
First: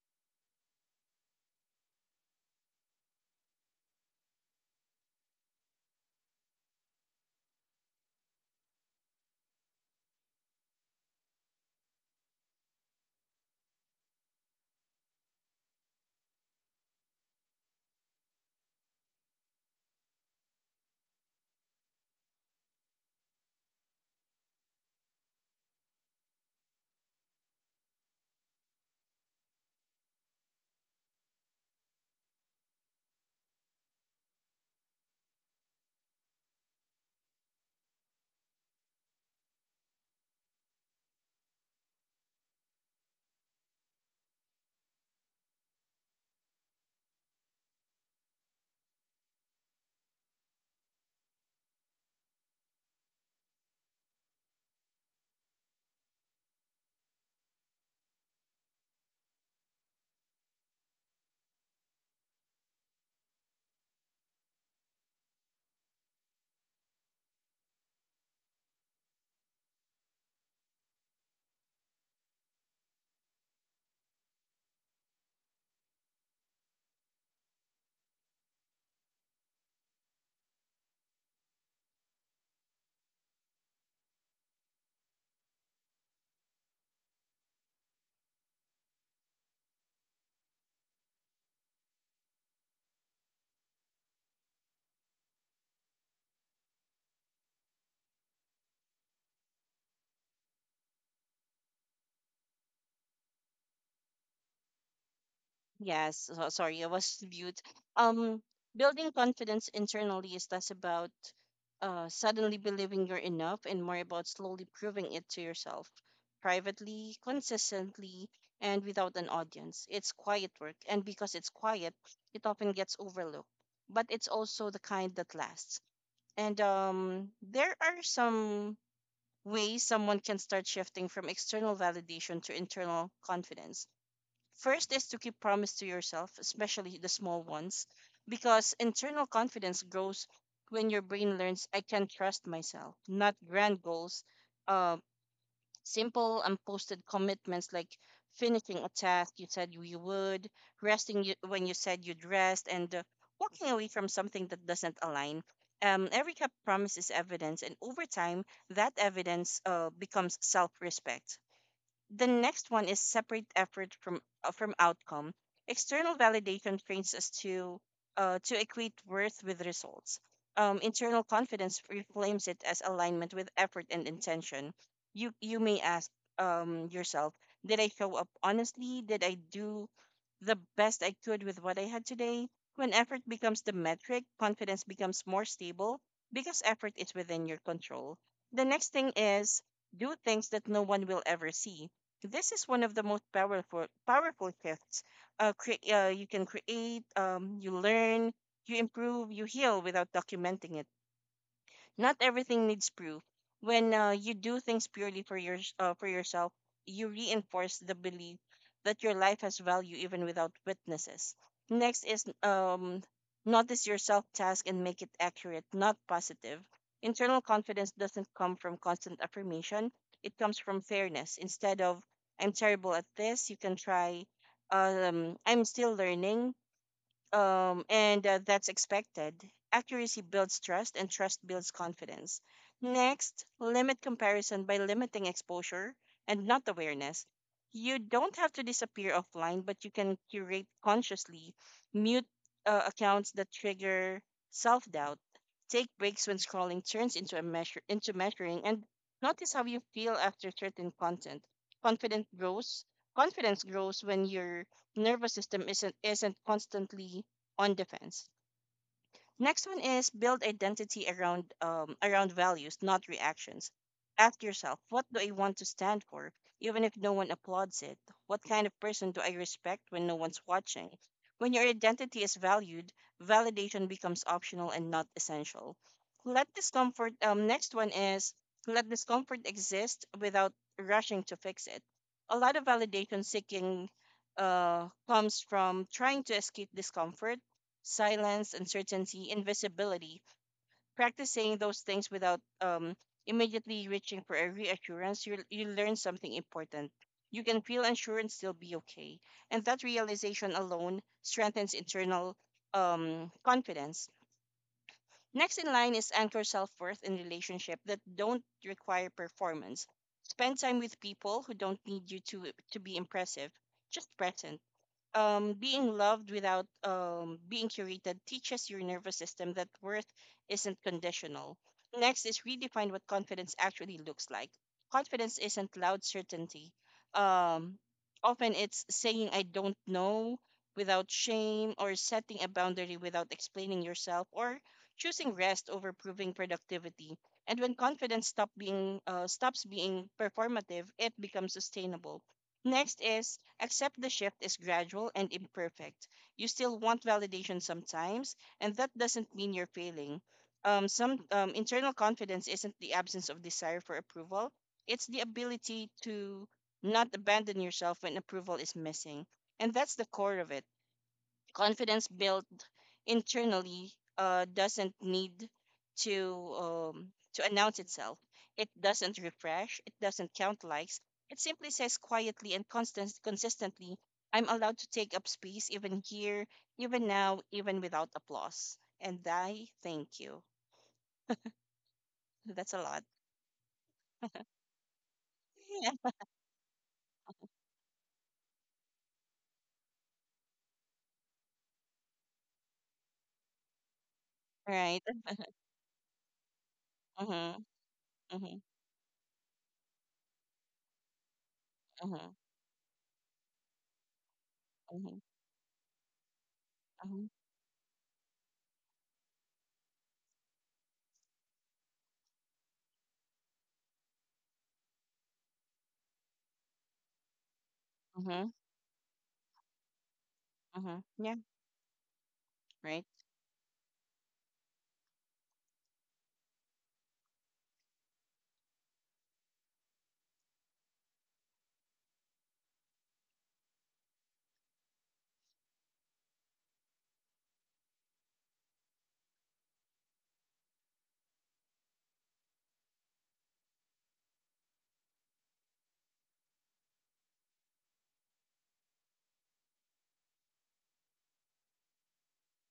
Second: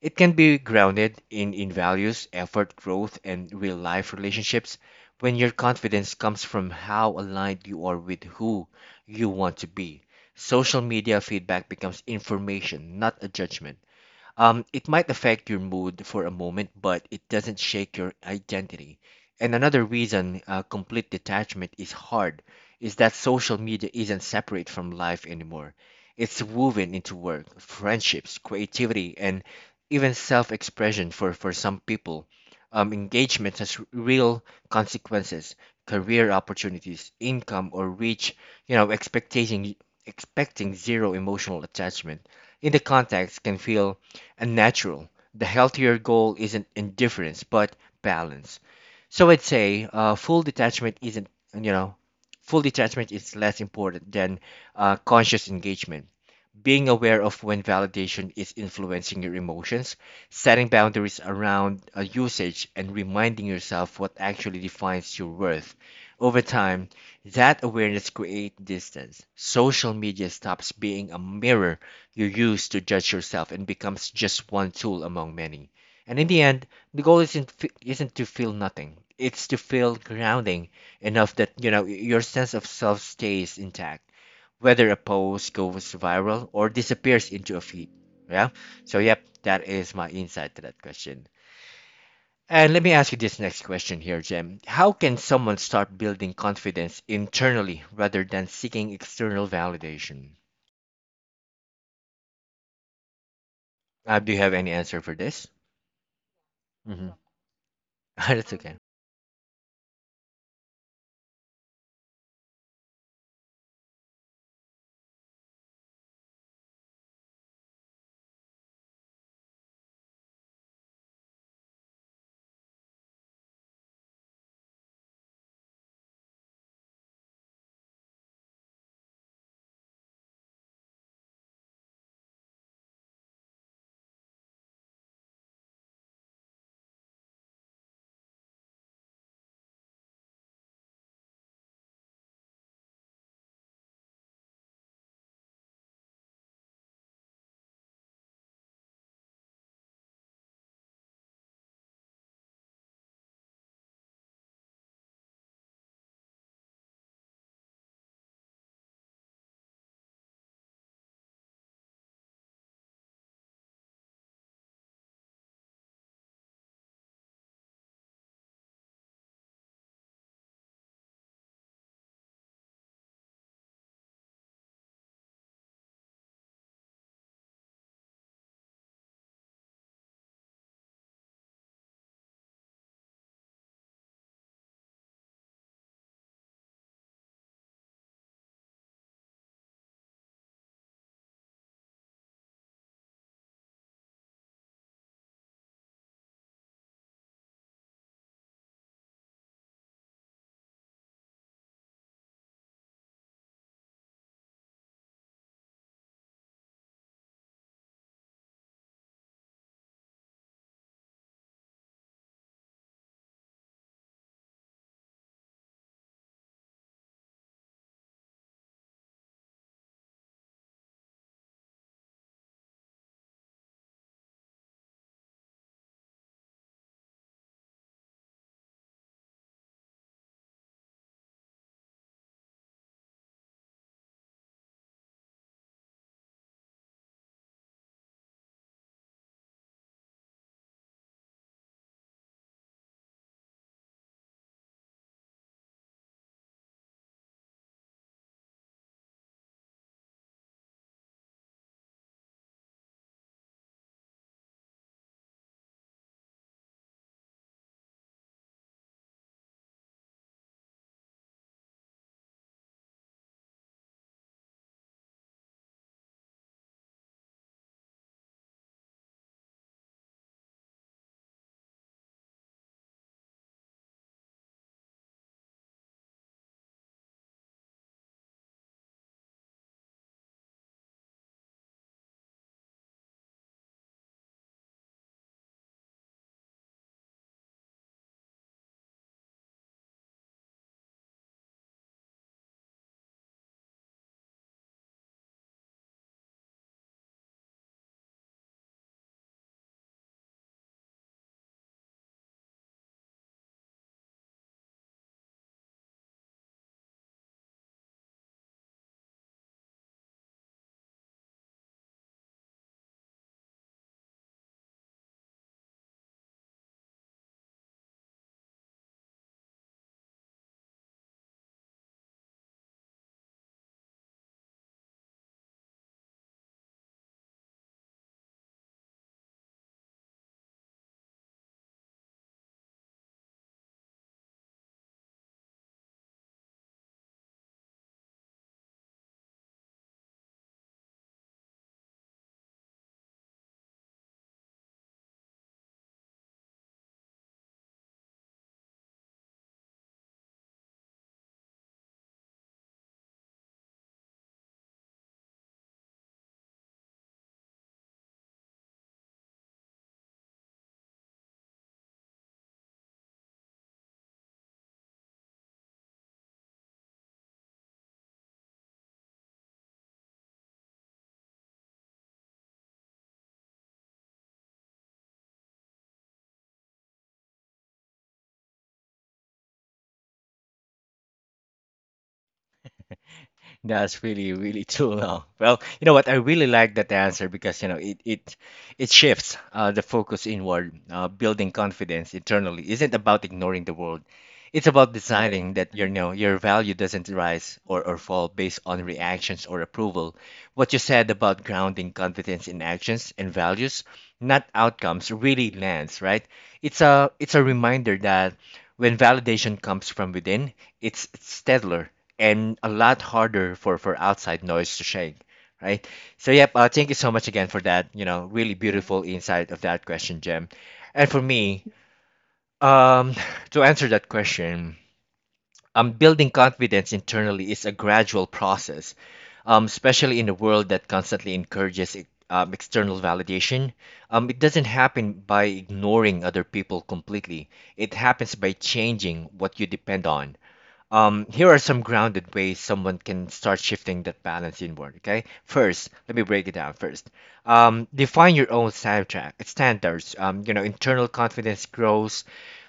Speaker 1: it can be grounded in, in values, effort, growth, and real life relationships. When your confidence comes from how aligned you are with who you want to be, social media feedback becomes information, not a judgment. Um, it might affect your mood for a moment, but it doesn't shake your identity. And another reason uh, complete detachment is hard is that social media isn't separate from life anymore. It's woven into work, friendships, creativity, and even self expression for, for some people. Um, engagement has real consequences: career opportunities, income, or reach. you know, expecting, expecting zero emotional attachment in the context can feel and natural. The healthier goal isn't indifference, but balance. So I'd say uh, full detachment isn't, you know, full detachment is less important than uh, conscious engagement: being aware of when validation is influencing your emotions, setting boundaries around uh, usage, and reminding yourself what actually defines your worth. Over time, that awareness creates distance. Social media stops being a mirror you use to judge yourself and becomes just one tool among many. And in the end, the goal isn't fe- isn't to feel nothing. It's to feel grounding enough that, you know your sense of self stays intact whether a post goes viral or disappears into a feed. Yeah. So, yep, that is my insight to that question. And let me ask you this next question here, Jem. How can someone start building confidence internally rather than seeking external validation? Uh, do you have any answer for this?
Speaker 2: Yes, so, sorry, I
Speaker 1: Mm-hmm.
Speaker 2: was mute. Um,
Speaker 1: That's okay.
Speaker 2: Building confidence internally is less about uh, suddenly believing you're enough and more about slowly proving it to yourself, privately, consistently, and without an audience. It's quiet work, and because it's quiet, it often gets overlooked. But it's also the kind that lasts. And um, there are some ways someone can start shifting from external validation to internal confidence. First is to keep promise to yourself, especially the small ones, because internal confidence grows when your brain learns I can trust myself, not grand goals. uh, Simple unposted commitments like finishing a task you said you would, resting you, when you said you'd rest, and uh, walking away from something that doesn't align. Um, every cup promise is evidence, and over time, that evidence uh, becomes self respect. The next one is separate effort from uh, from outcome. External validation trains us to uh, to equate worth with results. Um, internal confidence reframes it as alignment with effort and intention. You you may ask um, yourself, did I show up honestly? Did I do the best I could with what I had today? When effort becomes the metric, confidence becomes more stable because effort is within your control. The next thing is do things that no one will ever see. This is one of the most powerful powerful shifts. Uh, cre- uh, you can create, um, you learn, you improve, you heal without documenting it. Not everything needs proof. When uh, you do things purely for your uh, for yourself, you reinforce the belief that your life has value even without witnesses. Next is, um, notice your self task and make it accurate, not positive. Internal confidence doesn't come from constant affirmation. It comes from fairness. Instead of I'm terrible at this, you can try um, I'm still learning, um, and uh, that's expected. Accuracy builds trust, and trust builds confidence. Next, limit comparison by limiting exposure and not awareness. You don't have to disappear offline, but you can curate consciously, mute uh, accounts that trigger self doubt, take breaks when scrolling turns into a measure into measuring, and notice how you feel after certain content. Confidence grows. Confidence grows when you're nervous system isn't isn't constantly on defense. Next one is build identity around um, around values, not reactions. Ask yourself, what do I want to stand for, even if no one applauds it? What kind of person do I respect when no one's watching? When your identity is valued, validation becomes optional and not essential. Let discomfort. Um, next one is let discomfort exist without rushing to fix it. A lot of validation seeking uh, comes from trying to escape discomfort: silence, uncertainty, invisibility. Practicing those things without um, immediately reaching for a reassurance, you, you learn something important. You can feel unsure and still be okay. And that realization alone strengthens internal um, confidence. Next in line is anchor self worth in relationships that don't require performance. Spend time with people who don't need you to, to be impressive, just present. Um, being loved without um, being curated teaches your nervous system that worth isn't conditional. Next is redefine what confidence actually looks like. Confidence isn't loud certainty. Um, Often it's saying I don't know without shame, or setting a boundary without explaining yourself, or choosing rest over proving productivity. And when confidence stop being uh, stops being performative, it becomes sustainable. Next is accept the shift is gradual and imperfect. You still want validation sometimes, and that doesn't mean you're failing. Um, some um, Internal confidence isn't the absence of desire for approval, it's the ability to not abandon yourself when approval is missing. And that's the core of it: confidence built internally uh, doesn't need to um, to announce itself. It doesn't refresh. It doesn't count likes. It simply says quietly and constant, consistently, "I'm allowed to take up space, even here, even now, even without applause." And I thank you. That's a lot.
Speaker 1: That's really, really too long. Well, you
Speaker 2: Yeah.
Speaker 1: know what? I really like that answer because, you know, it it it shifts uh, the focus inward. Uh, building confidence internally isn't about ignoring the world. It's about
Speaker 2: Right.
Speaker 1: deciding that your you know, your value doesn't rise
Speaker 2: Mhm.
Speaker 1: or, or fall based
Speaker 2: Mhm.
Speaker 1: on reactions or approval. What you said about grounding
Speaker 2: Mhm.
Speaker 1: confidence in actions and values, not outcomes,
Speaker 2: Mhm.
Speaker 1: really lands, right? It's a
Speaker 2: Mhm.
Speaker 1: it's a reminder that when validation comes from within, it's steadier and a lot harder for for outside noise to shake, right? So, yep, uh, thank you so much again for that, you know
Speaker 2: Mhm.
Speaker 1: really beautiful insight of that question, Jim.
Speaker 2: Mhm.
Speaker 1: And for
Speaker 2: Yeah.
Speaker 1: me,
Speaker 2: Right.
Speaker 1: um to answer that question, um building confidence internally is a gradual process, um especially in a world that constantly encourages e- um, external validation. Um it doesn't happen by ignoring other people completely. It happens by changing what you depend on. Um, here are some grounded ways someone can start shifting that balance inward. Okay, first, let me break it down first. Um, define your own soundtrack standards. Um, you know, internal confidence grows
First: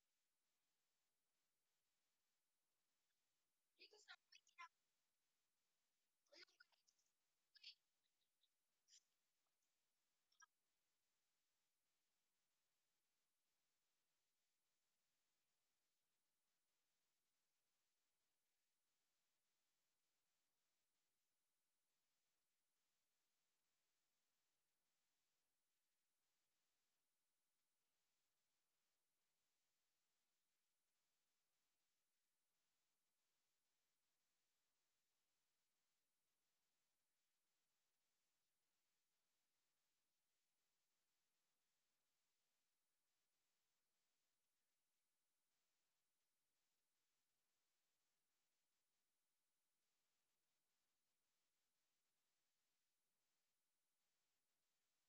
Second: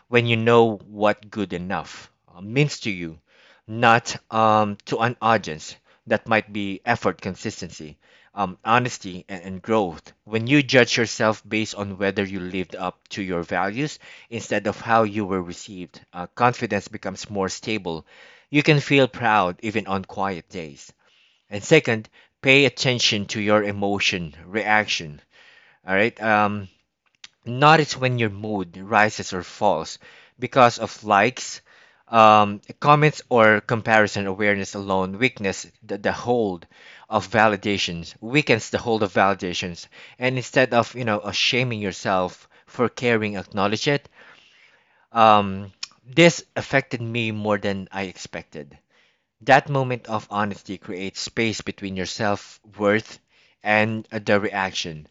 Speaker 1: when you know what good enough uh, means to you, not um, to an audience. That might be effort, consistency, um, honesty, and, and growth. When you judge yourself based on whether you lived up to your values instead of how you were received, uh, confidence becomes more stable. You can feel proud even on quiet days. And second, pay attention to your emotion, reaction. All right. Um, Notice when your mood rises or falls because of likes, um, comments, or comparison. Awareness alone weakness the, the hold of validations, weakens the hold of validations. And instead of, you know uh, shaming yourself for caring, acknowledge it. Um, this affected me more than I expected. That moment of honesty creates space between your self worth and uh, the reaction.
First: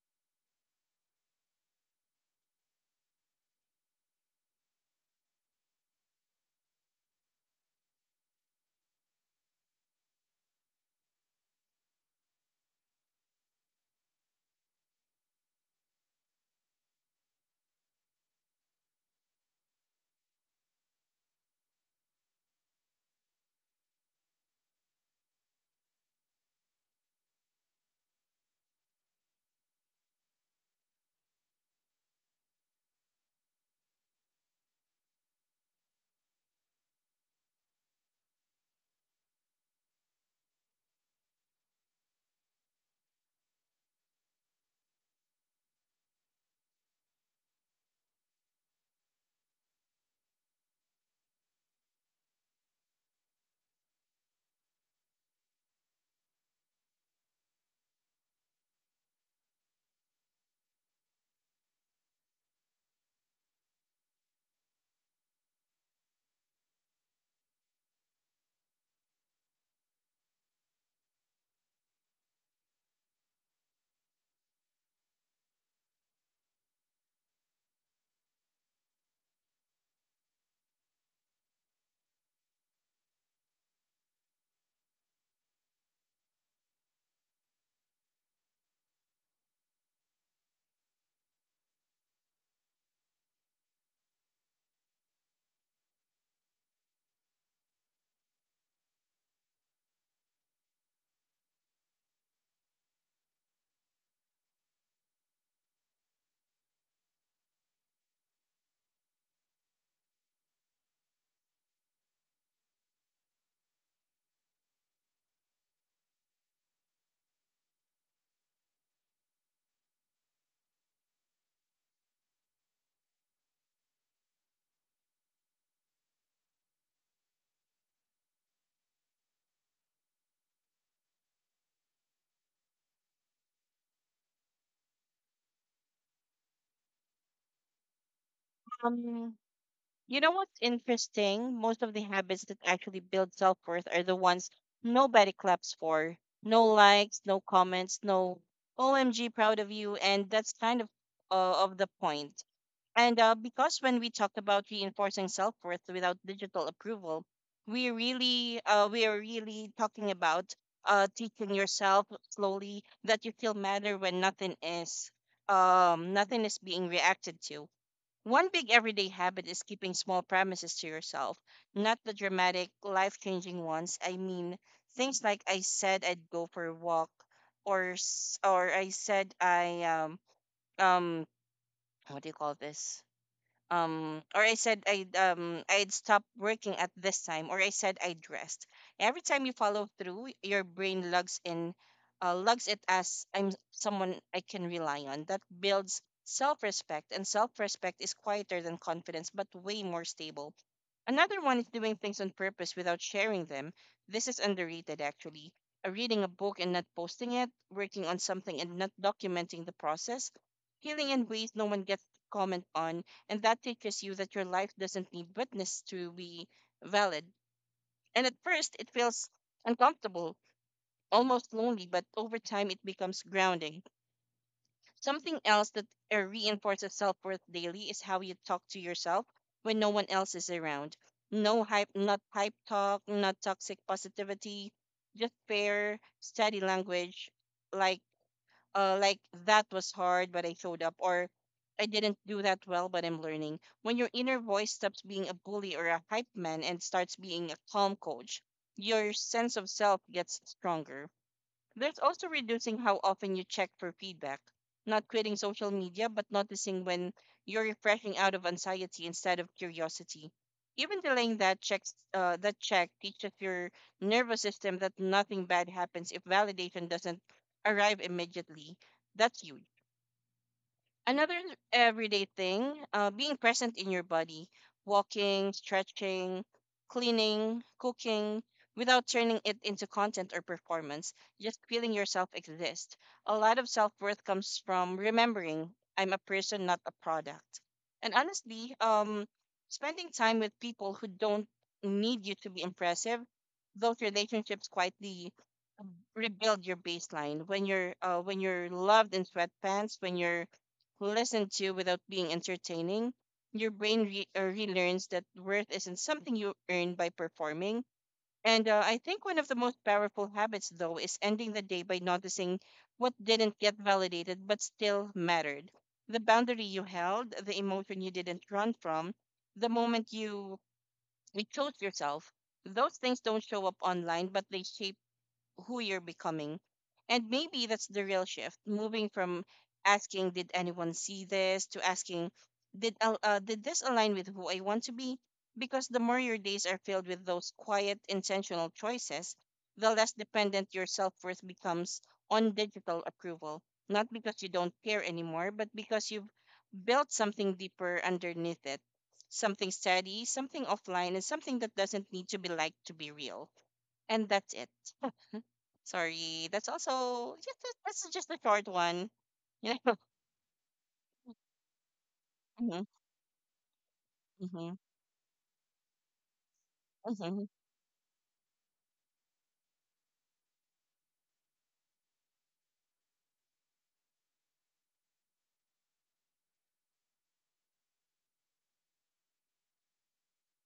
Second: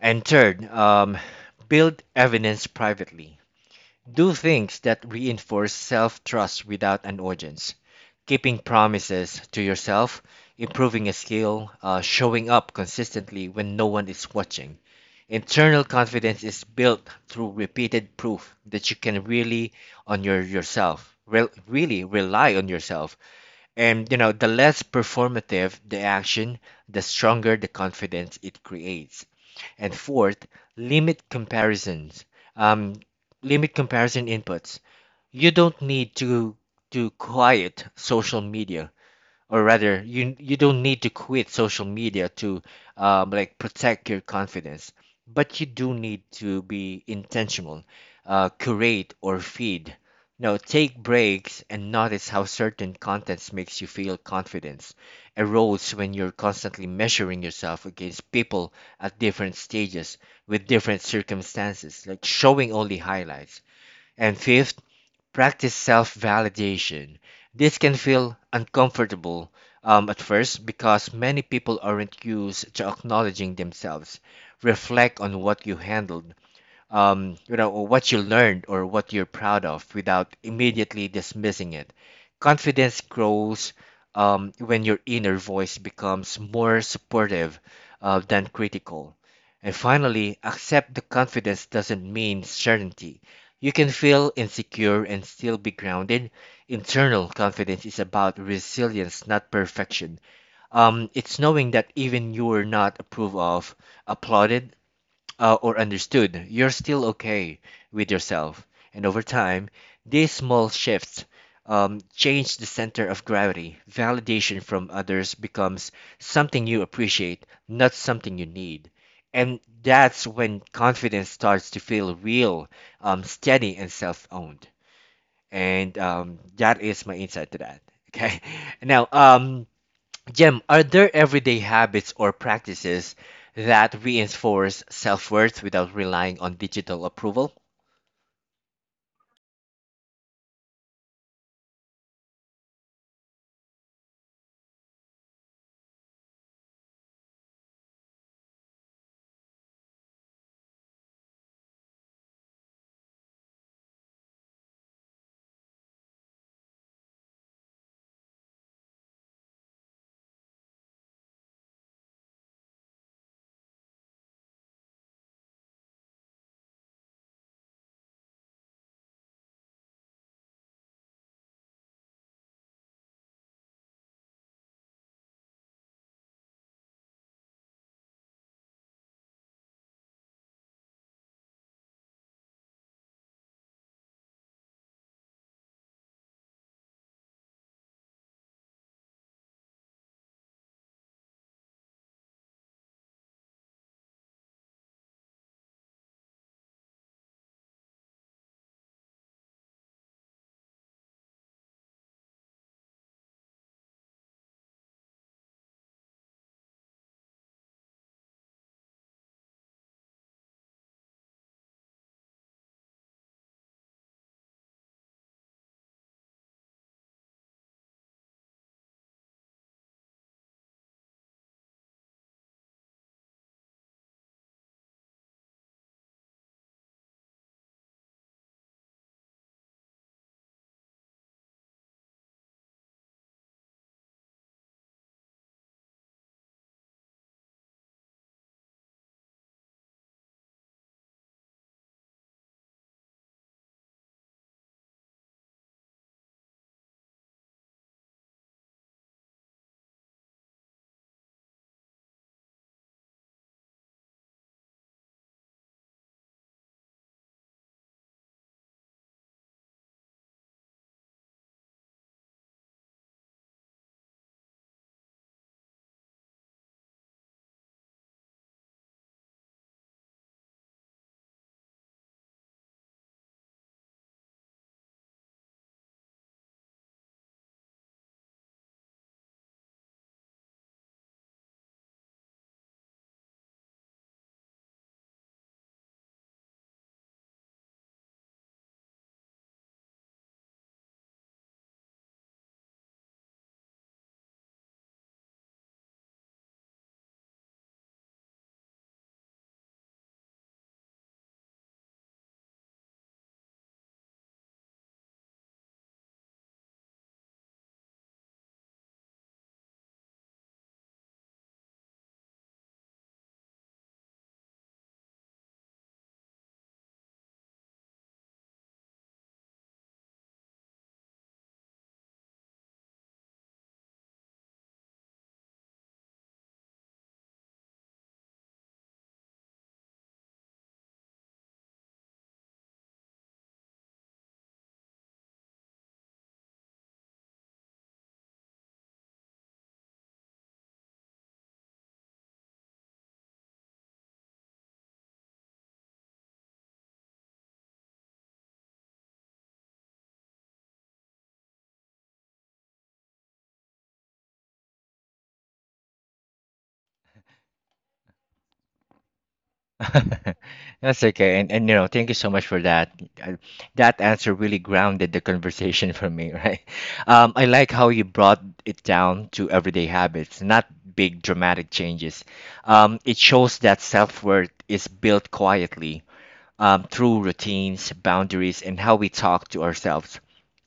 Speaker 1: And third, um, build evidence privately. Do things that reinforce self trust without an audience. Keeping promises to yourself, improving a skill, uh, showing up consistently when no one is watching. Internal confidence is built through repeated proof that you can really on your yourself, rel really rely on yourself. And, you know, the less performative the action, the stronger the confidence it creates. And fourth, limit comparisons. Um, Limit comparison inputs. You don't need to to quiet social media, or rather, you you don't need to quit social media to um, like protect your confidence. But you do need to be intentional. Uh, curate or feed. Now, take breaks and notice how certain contents makes you feel. Confidence erodes when you're constantly measuring yourself against people at different stages with different circumstances, like showing only highlights. And fifth, practice self validation. This can feel uncomfortable um, at first because many people aren't used to acknowledging themselves. Reflect on what you handled, um, you know, or what you learned or what you're proud of without immediately dismissing it. Confidence grows um, when your inner voice becomes more supportive uh, than critical. And finally, accept the confidence doesn't mean certainty. You can feel insecure and still be grounded. Internal confidence is about resilience, not perfection. Um, it's knowing that even you are not approved of, applauded, uh, or understood, you're still okay with yourself. And over time, these small shifts um, change the center of gravity. Validation from others becomes something you appreciate, not something you need. And that's when confidence starts to feel real, um, steady, and self owned. And um, that is my insight to that. Okay. Now, um, Jem, are there everyday habits or practices that reinforce self-worth without relying on digital approval?
Speaker 2: Um. You know what's interesting? Most of the habits that actually build self worth are the ones nobody claps for. No likes, no comments, no O M G, proud of you. And that's kind of uh, of the point. And uh, Because when we talk about reinforcing self worth without digital approval, we really uh, we are really talking about uh, teaching yourself slowly that you still matter when nothing is um, nothing is being reacted to. One big everyday habit is keeping small promises to yourself, not the dramatic, life changing ones. I mean, things like I said I'd go for a walk, or s- or I said I um um what do you call this? Um or I said i'd um I'd stop working at this time, or I said I'd rest. Every time you follow through, your brain lugs in uh, lugs it as I'm someone I can rely on. That builds self-respect, and self-respect is quieter than confidence but way more stable. Another one is doing things on purpose without sharing them. This is underrated, actually. Uh, reading a book and not posting it, working on something and not documenting the process, healing in ways no one gets to comment on, and that teaches you that your life doesn't need witness to be valid. And at first, it feels uncomfortable, almost lonely, but over time, it becomes grounding. Something else that uh, reinforces self worth daily is how you talk to yourself when no one else is around. No hype, not hype talk, not toxic positivity, just fair, steady language, like uh, like that was hard, but I showed up, or I didn't do that well, but I'm learning. When your inner voice stops being a bully or a hype man and starts being a calm coach, your sense of self gets stronger. There's also reducing how often you check for feedback, not quitting social media, but noticing when you're refreshing out of anxiety instead of curiosity. Even delaying that check, uh, that check teaches your nervous system that nothing bad happens if validation doesn't arrive immediately. That's huge. Another everyday thing, uh, being present in your body, walking, stretching, cleaning, cooking, without turning it into content or performance, just feeling yourself exist. A lot of self worth comes from remembering I'm a person, not a product. And honestly, um, spending time with people who don't need you to be impressive, those relationships quietly rebuild your baseline when you're uh, when you're loved in sweatpants, when you're listen to without being entertaining, your brain re- uh, relearns that worth isn't something you earn by performing. And uh, I think one of the most powerful habits, though, is ending the day by noticing what didn't get validated but still mattered. The boundary you held, the emotion you didn't run from, the moment you, you chose yourself. Those things don't show up online, but they shape who you're becoming. And maybe that's the real shift, moving from asking, did anyone see this, to asking, did, al- uh, did this align with who I want to be? Because the more your days are filled with those quiet, intentional choices, the less dependent your self worth becomes on digital approval. Not because you don't care anymore, but because you've built something deeper underneath it, something steady, something offline, and something that doesn't need to be liked to be real. And that's it. Sorry, that's also just that's just a short one. You know.
Speaker 1: That's okay. And, and you know, thank you so much for
Speaker 2: Mhm,
Speaker 1: that. Uh, That answer really
Speaker 2: mhm,
Speaker 1: grounded the conversation for me, right? Um, I
Speaker 2: mhm,
Speaker 1: like how you brought it down to everyday habits, not big dramatic changes. Um, it shows that self-worth is built quietly um, through routines, boundaries, and how we talk to ourselves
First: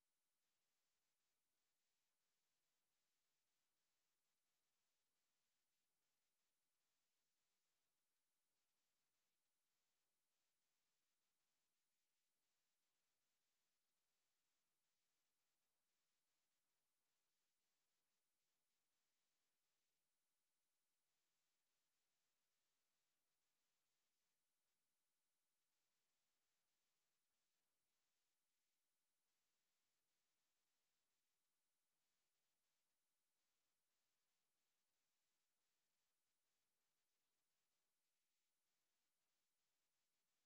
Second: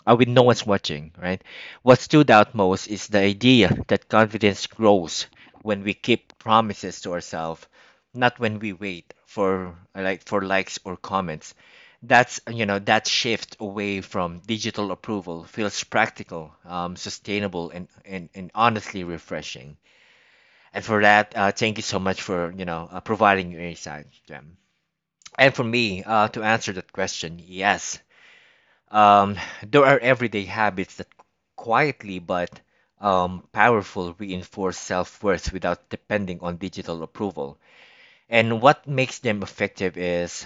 Speaker 1: uh, when no one's watching, right? What stood out most is the idea that confidence grows when we keep promises to ourselves, not when we wait for uh, like for likes or comments. That's you know that shift away from digital approval feels practical, um, sustainable, and, and and honestly refreshing. And for that, uh, thank you so much for you know uh, providing your insight, Jem. And for me, uh, to answer that question, yes. Um, there are everyday habits that quietly but um, powerful reinforce self worth without depending on digital approval. And what makes them effective is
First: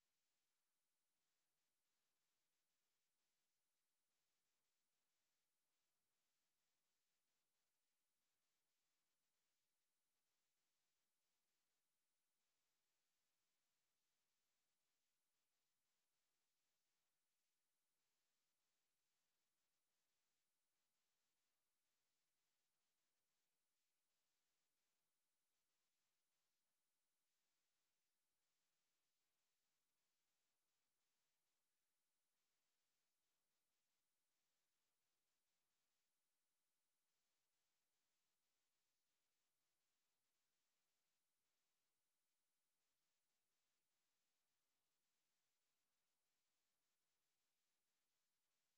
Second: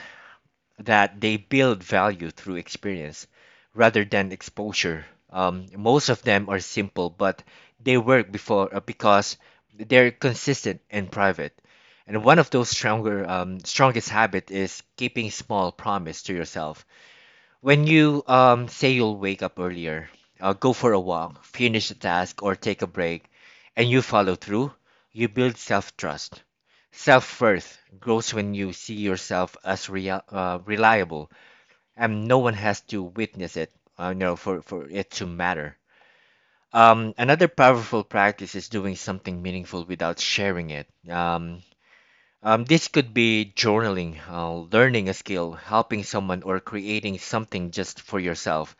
Speaker 1: that they build value through experience rather than exposure. Um, most of them are simple, but they work before uh, because they're consistent and private. And one of those stronger, um, strongest habit is keeping small promise to yourself. When you um, say you'll wake up earlier, uh, go for a walk, finish a task, or take a break, and you follow through, you build self-trust. Self-worth grows when you see yourself as real, uh, reliable and no one has to witness it, uh, you know, for, for it to matter. Um, another powerful practice is doing something meaningful without sharing it. Um, um, this could be journaling, uh, learning a skill, helping someone, or creating something just for yourself.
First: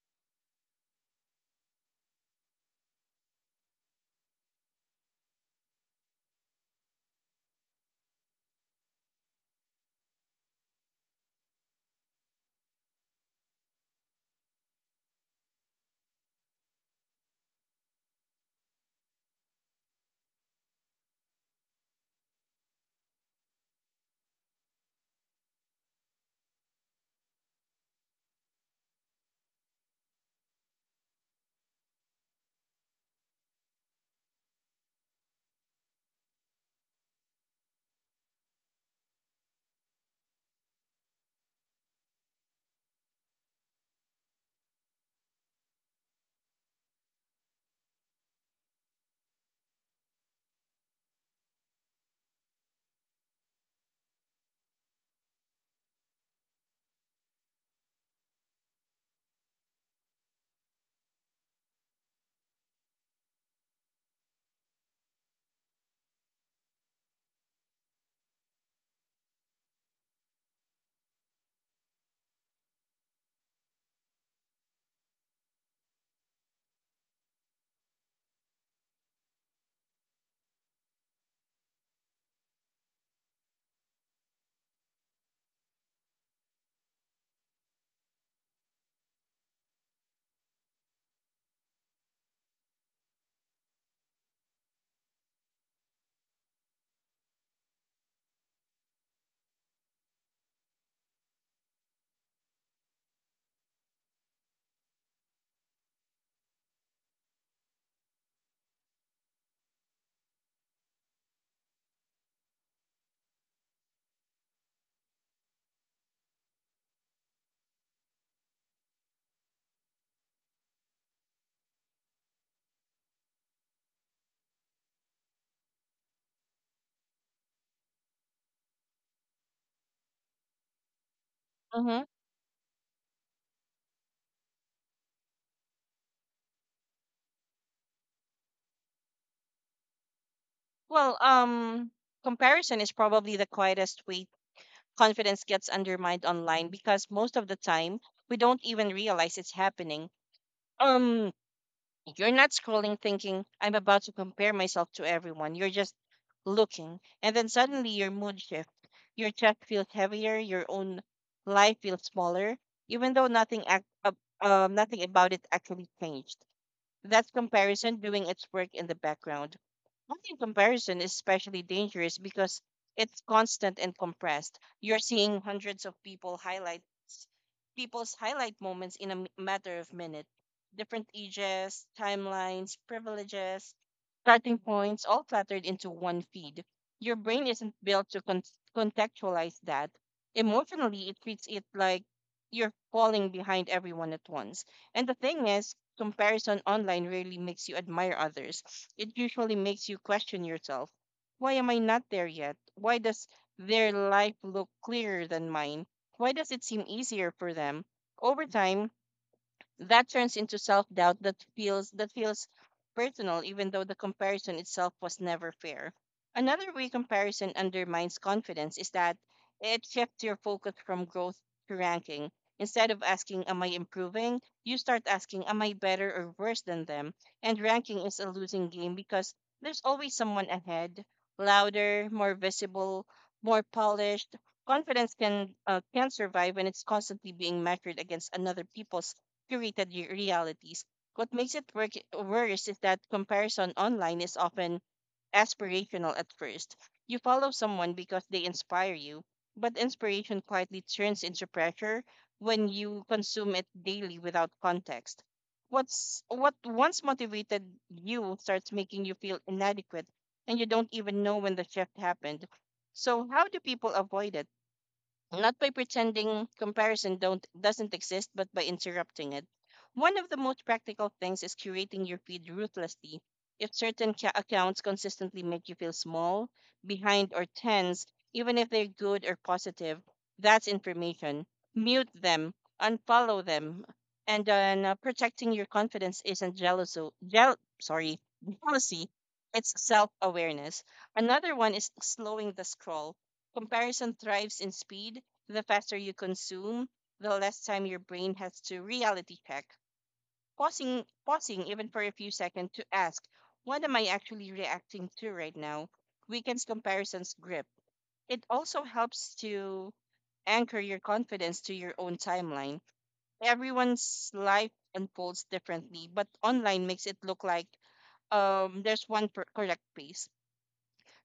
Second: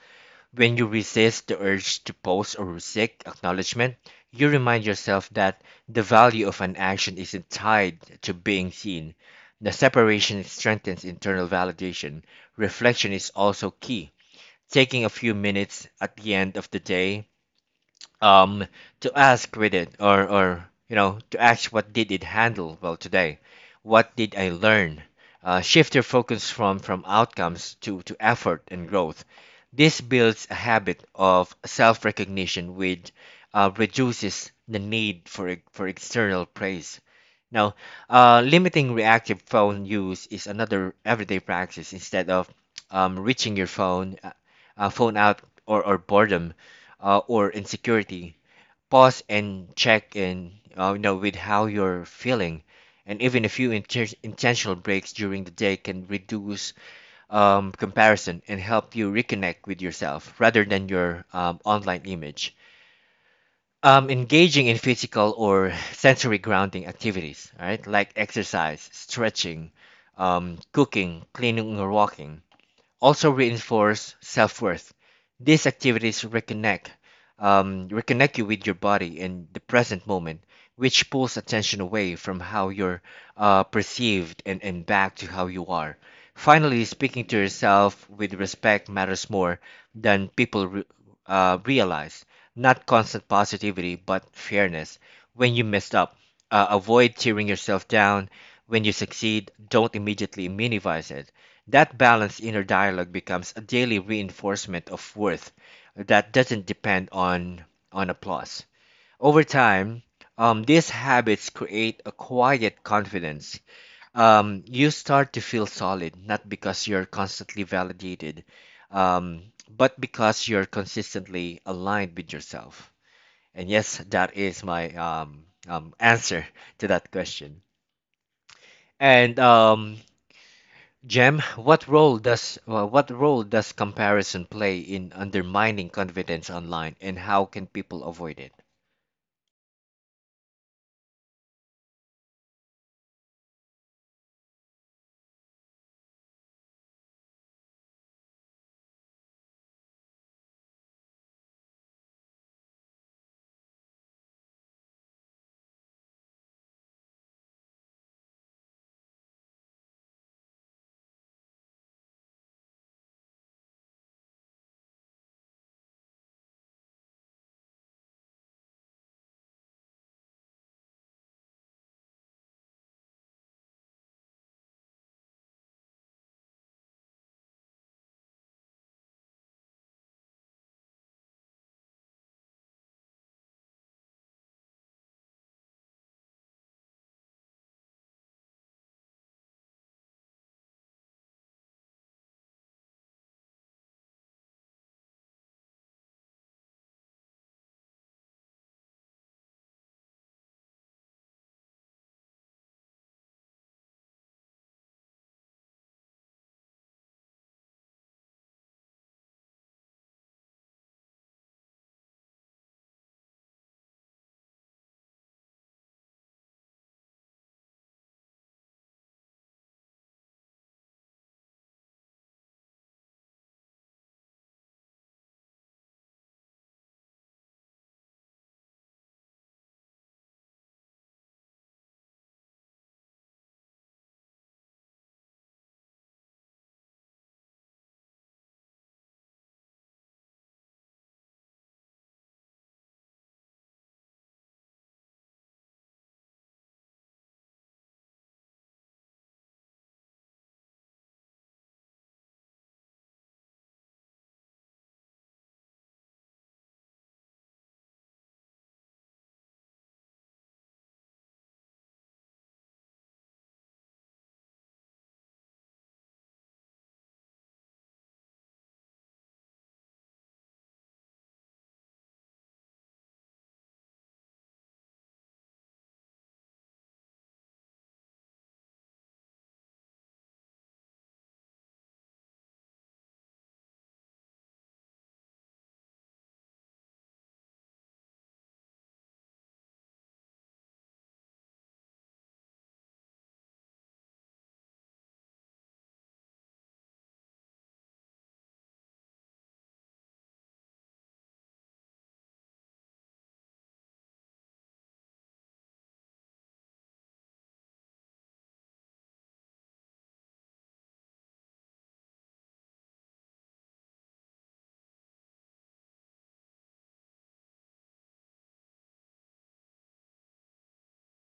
Speaker 1: When you resist the urge to post or seek acknowledgement, you remind yourself that the value of an action isn't tied to being seen. The separation strengthens internal validation. Reflection is also key, taking a few minutes at the end of the day um to ask with it or or you know to ask what did it handle well today, what did I learn. Uh, shift your focus from from outcomes to to effort and growth. This builds a habit of self-recognition which uh, reduces the need for e- for external praise. Now, uh, limiting reactive phone use is another everyday practice instead of um, reaching your phone uh, uh, phone out or, or boredom uh, or insecurity. Pause and check in, uh, you know, with how you're feeling, and even a few inter- intentional breaks during the day can reduce um, comparison and help you reconnect with yourself rather than your um, online image. Um, engaging in physical or sensory grounding activities, right, like exercise, stretching, um, cooking, cleaning, or walking also reinforce self-worth. These activities reconnect, um, reconnect you with your body and the present moment, which pulls attention away from how you're uh, perceived and, and back to how you are. Finally, speaking to yourself with respect matters more than people re- uh, realize. Not constant positivity, but fairness. When you messed up, uh, avoid tearing yourself down. When you succeed, don't immediately minimize it. That balanced inner dialogue becomes a daily reinforcement of worth that doesn't depend on, on applause. Over time, um, these habits create a quiet confidence. Um, you start to feel solid, not because you're constantly validated, um, but because you're consistently aligned with yourself. And yes, that is my um, um, answer to that question. And um, Jem, what
Speaker 2: mhm.
Speaker 1: role does uh, what role does comparison play in undermining confidence online, and how can people avoid it?
Speaker 2: Well, um, comparison is probably the quietest way confidence gets undermined online, because most of the time we don't even realize it's happening. Um, You're not scrolling thinking, I'm about to compare myself to everyone. You're just looking. And then suddenly your mood shifts. Your chest feels heavier. Your own life feels smaller, even though nothing, act, uh, um, nothing about it actually changed. That comparison doing its work in the background. I think comparison is especially dangerous because it's constant and compressed. You're seeing hundreds of people highlight people's highlight moments in a m- matter of minutes. Different ages, timelines, privileges, starting points, all cluttered into one feed. Your brain isn't built to con- contextualize that. Emotionally, it treats it like you're falling behind everyone at once. And the thing is, comparison online really makes you admire others. It usually makes you question yourself. Why am I not there yet? Why does their life look clearer than mine? Why does it seem easier for them? Over time, that turns into self-doubt that feels that feels personal, even though the comparison itself was never fair. Another way comparison undermines confidence is that it shifts your focus from growth to ranking. Instead of asking am I improving, you start asking am I better or worse than them. And ranking is a losing game because there's always someone ahead, louder, more visible, more polished. Confidence can uh, can survive when it's constantly being measured against another people's curated re- realities. What makes it work- worse is that comparison online is often aspirational at first. You follow someone because they inspire you, but inspiration quietly turns into pressure when you consume it daily without context. What's what once motivated you starts making you feel inadequate, and you don't even know when the shift happened. So how do people avoid it? Not by pretending comparison don't doesn't exist, but by interrupting it. One of the most practical things is curating your feed ruthlessly. If certain ca- accounts consistently make you feel small, behind or tense, even if they're good or positive, that's information. Mute them, unfollow them. And then uh, Protecting your confidence isn't jealousy, jeal- sorry, jealousy, it's self-awareness. Another one is slowing the scroll. Comparison thrives in speed. The faster you consume, the less time your brain has to reality check. Pausing, pausing even for a few seconds to ask, what am I actually reacting to right now? Weekends comparisons grip. It also helps to anchor your confidence to your own timeline. Everyone's life unfolds differently, but online makes it look like um, there's one per- correct pace.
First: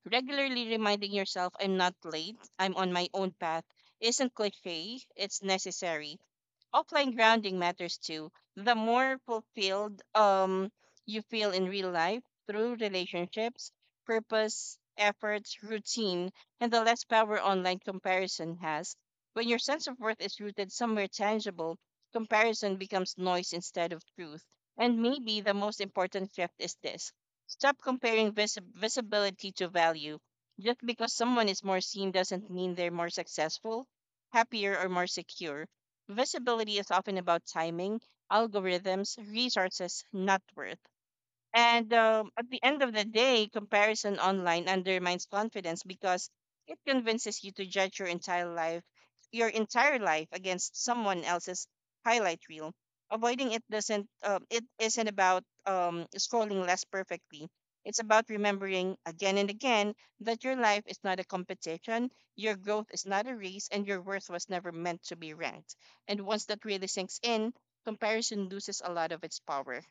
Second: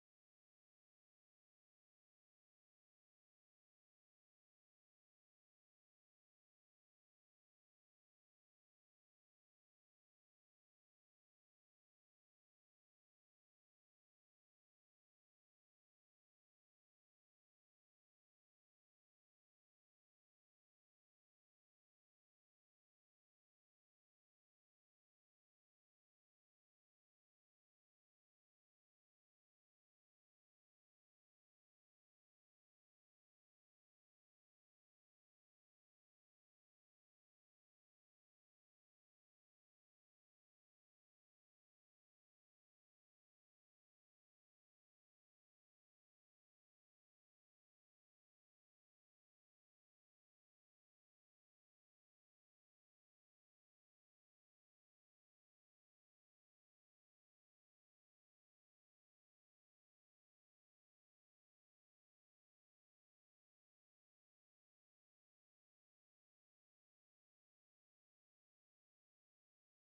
Speaker 2: Regularly reminding yourself, I'm not late, I'm on my own path, isn't cliche, it's necessary. Offline grounding matters too. The more fulfilled um you feel in real life through relationships, purpose, efforts, routine, and the less power online comparison has. When your sense of worth is rooted somewhere tangible, comparison becomes noise instead of truth. And maybe the most important shift is this. Stop comparing vis- visibility to value. Just because someone is more seen doesn't mean they're more successful, happier, or more secure. Visibility is often about timing, algorithms, resources, not worth. And um, At the end of the day, comparison online undermines confidence because it convinces you to judge your entire life, your entire life against someone else's highlight reel. Avoiding it doesn't. Um, it isn't about um, scrolling less perfectly. It's about remembering again and again that your life is not a competition, your growth is not a race, and your worth was never meant to be ranked. And once that really sinks in, comparison loses a lot of its power.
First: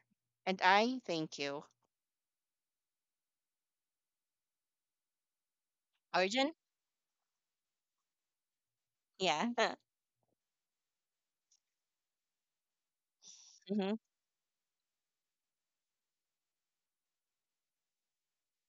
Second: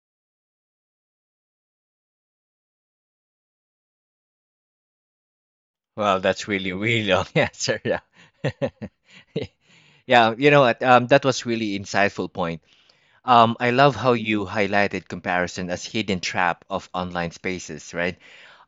Speaker 2: And I thank you.
Speaker 1: Well, that's
Speaker 2: Origin?
Speaker 1: really really long answer. Yeah,
Speaker 2: Yeah.
Speaker 1: yeah. You know what? Um, that was really insightful point. Um, I
Speaker 2: Mm-hmm.
Speaker 1: love how you highlighted comparison as hidden trap of online spaces, right?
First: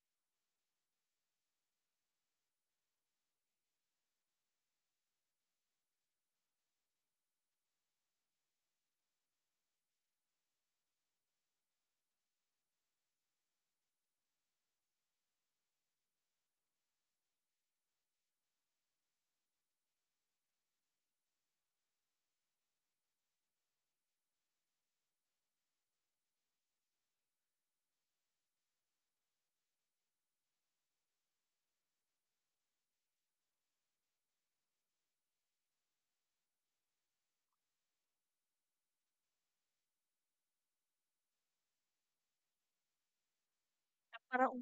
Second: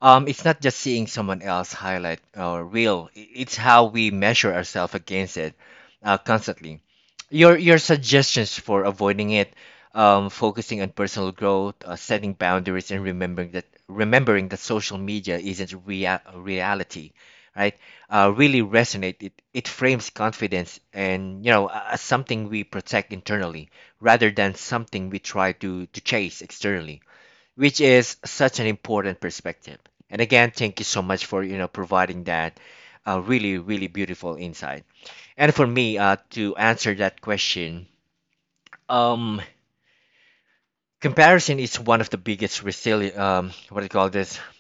Speaker 1: Um, it's not just seeing someone else highlight or real. i- It's how we measure ourselves against it uh, constantly. Your your suggestions for avoiding it, um, focusing on personal growth, uh, setting boundaries, and remembering that remembering that social media isn't rea- reality, right? Uh, really resonate. It it frames confidence and you know a- as something we protect internally rather than something we try to, to chase externally, which is such an important perspective. And again, thank you so much for you know providing that uh, really really beautiful insight. And for me, uh, to answer that question, um, comparison is one of the biggest resili- um, what do you call this
Speaker 2: Parang,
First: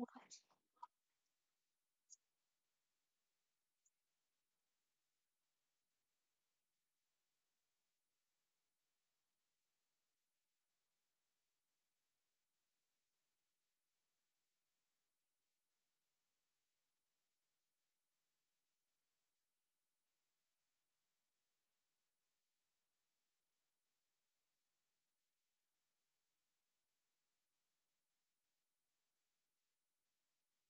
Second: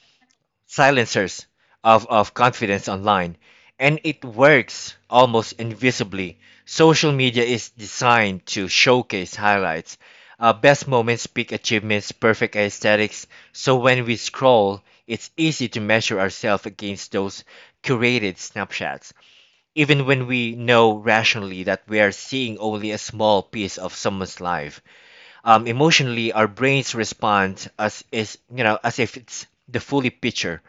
Speaker 1: silencers of, of confidence online. And it works almost invisibly. Social media is designed to showcase highlights, uh, best moments, peak achievements, perfect aesthetics. So when we scroll, it's easy to measure ourselves against those curated snapshots, even when we know rationally that we are seeing only a small piece of someone's life. Um, emotionally, our brains respond as is you know as if it's the fully picture.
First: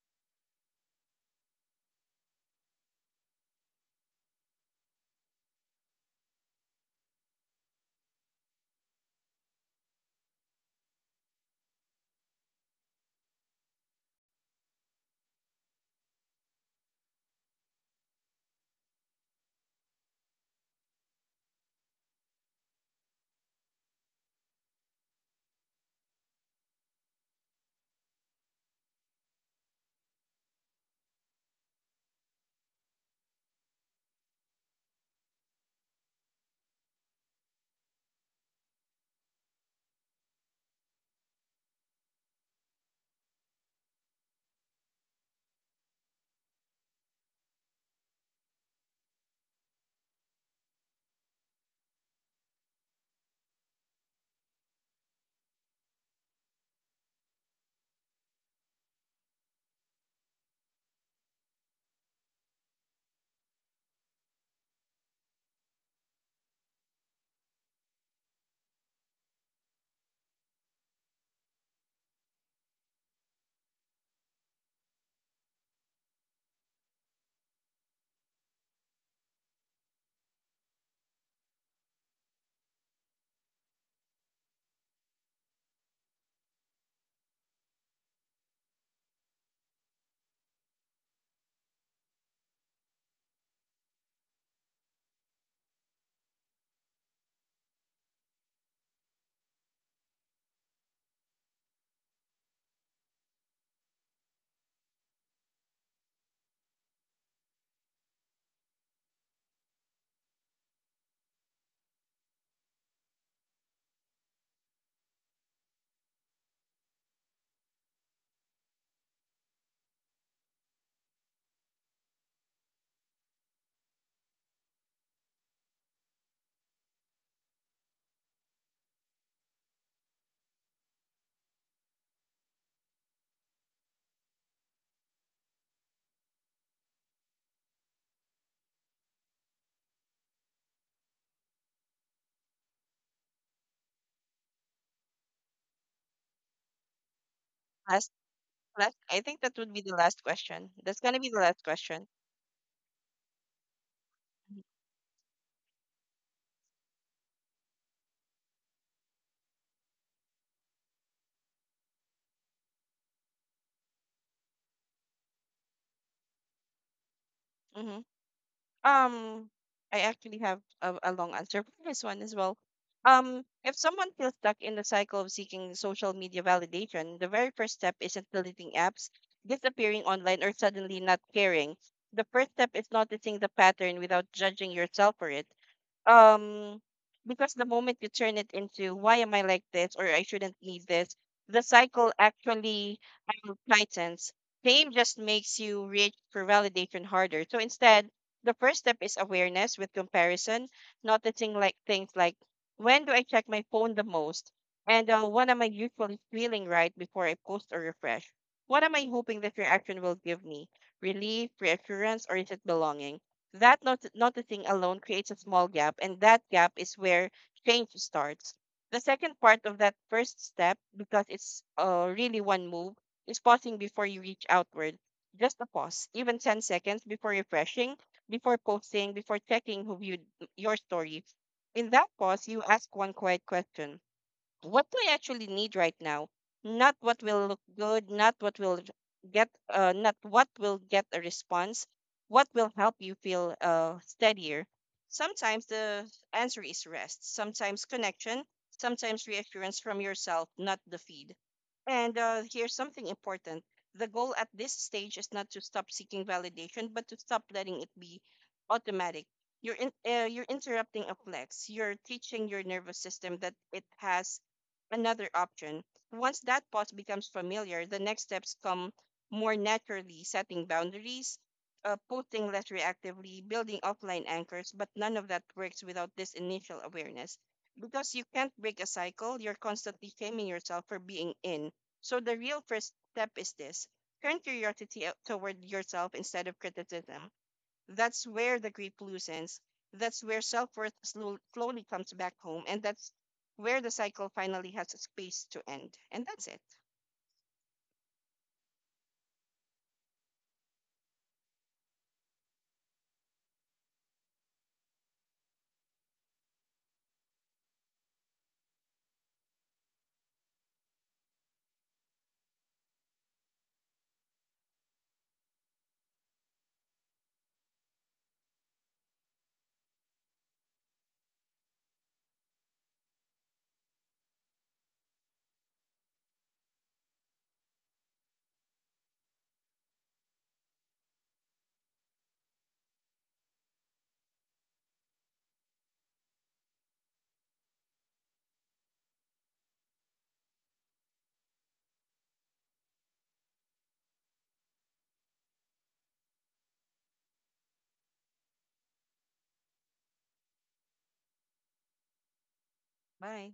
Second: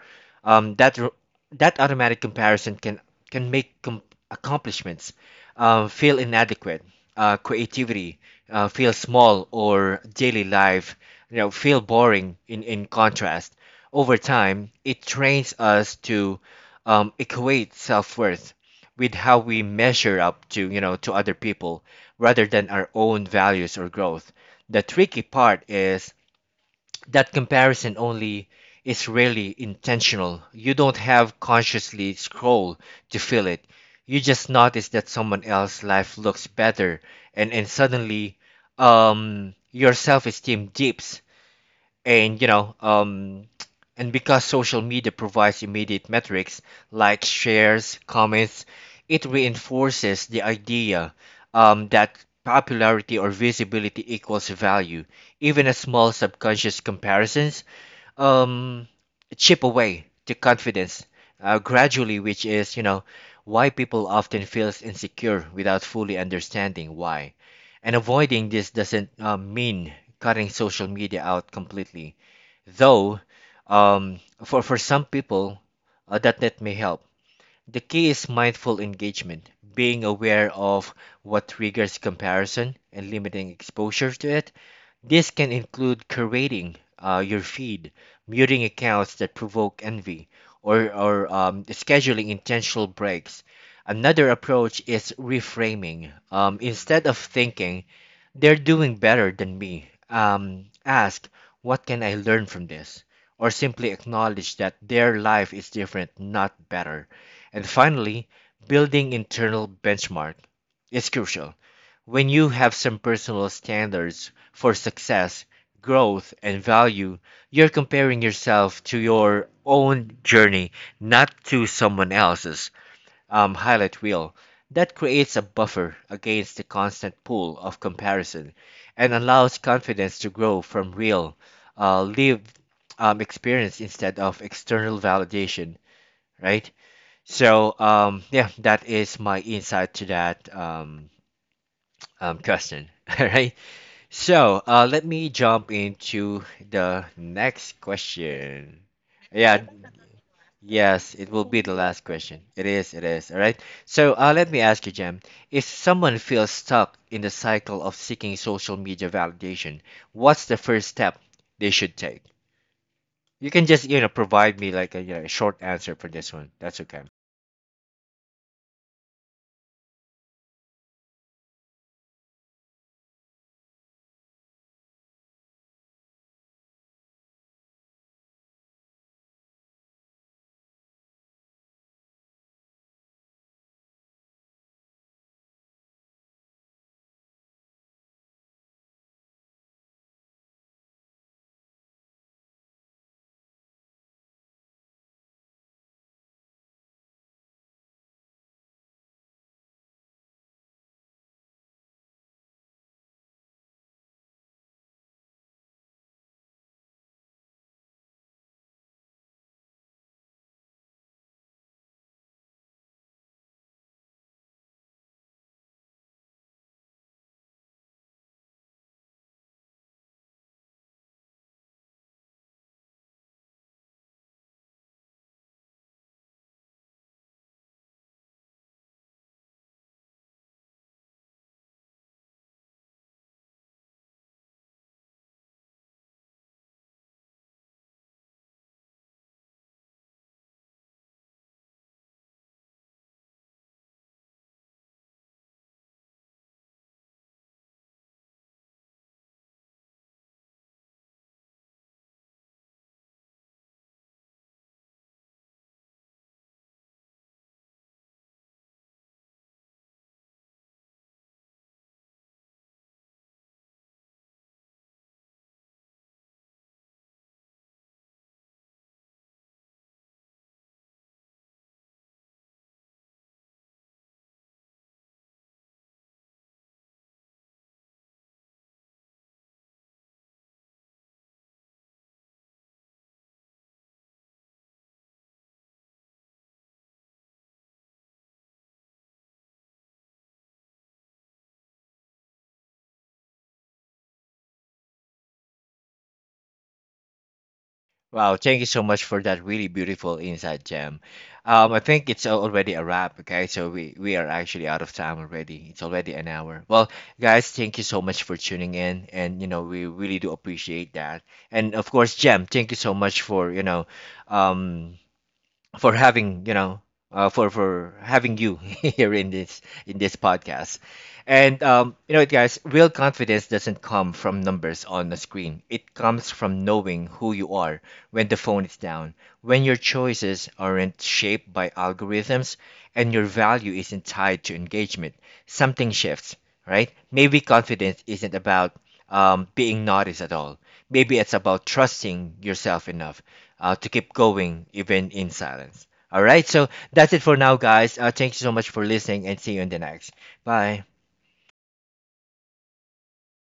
Speaker 1: um, that r- that automatic comparison can can make com- accomplishments uh, feel inadequate, uh, creativity uh, feel small, or daily life you know feel boring in in contrast. Over time it trains us to um, equate self-worth with how we measure up to you know to other people rather than our own values or growth. The tricky part is that comparison only is rarely intentional. You don't have consciously scroll to feel it. You just notice that someone else's life looks better, and, and suddenly um your self-esteem dips. And you know um and because social media provides immediate metrics like shares, comments, it reinforces the idea, um, that popularity or visibility equals value. Even a small subconscious comparisons um, chip away the confidence uh, gradually, which is you know why people often feels insecure without fully understanding why. And avoiding this doesn't uh, mean cutting social media out completely. Though, um, for, for some people, uh, that net may help. The key is mindful engagement, being aware of what triggers comparison and limiting exposure to it. This can include curating uh, your feed, muting accounts that provoke envy, or, or um, scheduling intentional breaks. Another approach is reframing. Um, instead of thinking, they're doing better than me, um, ask, what can I learn from this? Or simply acknowledge that their life is different, not better. And finally, building internal benchmark is crucial. When you have some personal standards for success, growth, and value, you're comparing yourself to your own journey, not to someone else's um, highlight reel. That creates a buffer against the constant pull of comparison and allows confidence to grow from real, uh, lived um, experience instead of external validation, right? So, um, yeah, that is my insight to that um, um, question. All right. So uh, let me jump into the next
Speaker 2: Last,
Speaker 1: question.
Speaker 2: last. I think that
Speaker 1: Yeah,
Speaker 2: would be the last question. That's
Speaker 1: yes,
Speaker 2: gonna be
Speaker 1: it
Speaker 2: the
Speaker 1: will
Speaker 2: last
Speaker 1: be the
Speaker 2: question.
Speaker 1: last question. It is, it is. All right. So uh, let me ask you, Jem, if someone feels stuck in the cycle of seeking social media validation, what's the first step they should take? You can just, you know, provide me like a, you know, short answer for this one. That's okay.
Speaker 2: Mm-hmm. Mm-hmm. Um, I actually have a, a long answer for this one as well. Um, if someone feels stuck in the cycle of seeking social media validation, the very first step isn't deleting apps, disappearing online, or suddenly not caring. The first step is noticing the pattern without judging yourself for it. um because the moment you turn it into why am I like this or I shouldn't need this, the cycle actually um, tightens. Shame just makes you reach for validation harder. So instead, the first step is awareness with comparison, noticing like things like when do I check my phone the most, and uh, what am I usually feeling right before I post or refresh. What am I hoping this reaction will give me? Relief, reassurance, or is it belonging? That not- noticing alone creates a small gap, and that gap is where change starts. The second part of that first step, because it's uh, really one move, is pausing before you reach outward. Just a pause, even ten seconds before refreshing, before posting, before checking who viewed your story. In that pause, you ask one quiet question: what do I actually need right now? Not what will look good, not what will get, uh, not what will get a response, what will help you feel uh, steadier. Sometimes the answer is rest, sometimes connection, sometimes reassurance from yourself, not the feed. And uh, Here's something important. The goal at this stage is not to stop seeking validation, but to stop letting it be automatic. You're in, uh, you're interrupting a flex. You're teaching your nervous system that it has another option. Once that pause becomes familiar, the next steps come more naturally: setting boundaries, uh, posting less reactively, building offline anchors, but none of that works without this initial awareness. Because you can't break a cycle you're constantly shaming yourself for being in. So the real first step is this: turn curiosity out toward yourself instead of criticism. That's where the grip loosens. That's where self worth slowly comes back home. And that's where the cycle finally has a space to end. And that's it.
Speaker 1: Wow, thank you so much for that really beautiful insight, Jam. Um, I think it's al- already a wrap, okay? So we, we are actually out of time already. It's already an hour. Well, guys, thank you so much for tuning in and you know, we really do appreciate that. And of course, Jam, thank you so much for, you know, um for having you know uh, for for having you here in this in this podcast. And um, you know, guys, real confidence doesn't come from numbers on the screen. It comes from knowing who you are when the phone is down, when your choices aren't shaped by algorithms and your value isn't tied to engagement, something shifts, right? Maybe confidence isn't about um, being noticed at all. Maybe it's about trusting yourself enough uh, to keep going even in silence. All right, so that's it for now, guys. Uh, thank you so much for listening and see you in the next. Bye.
Speaker 2: Bye.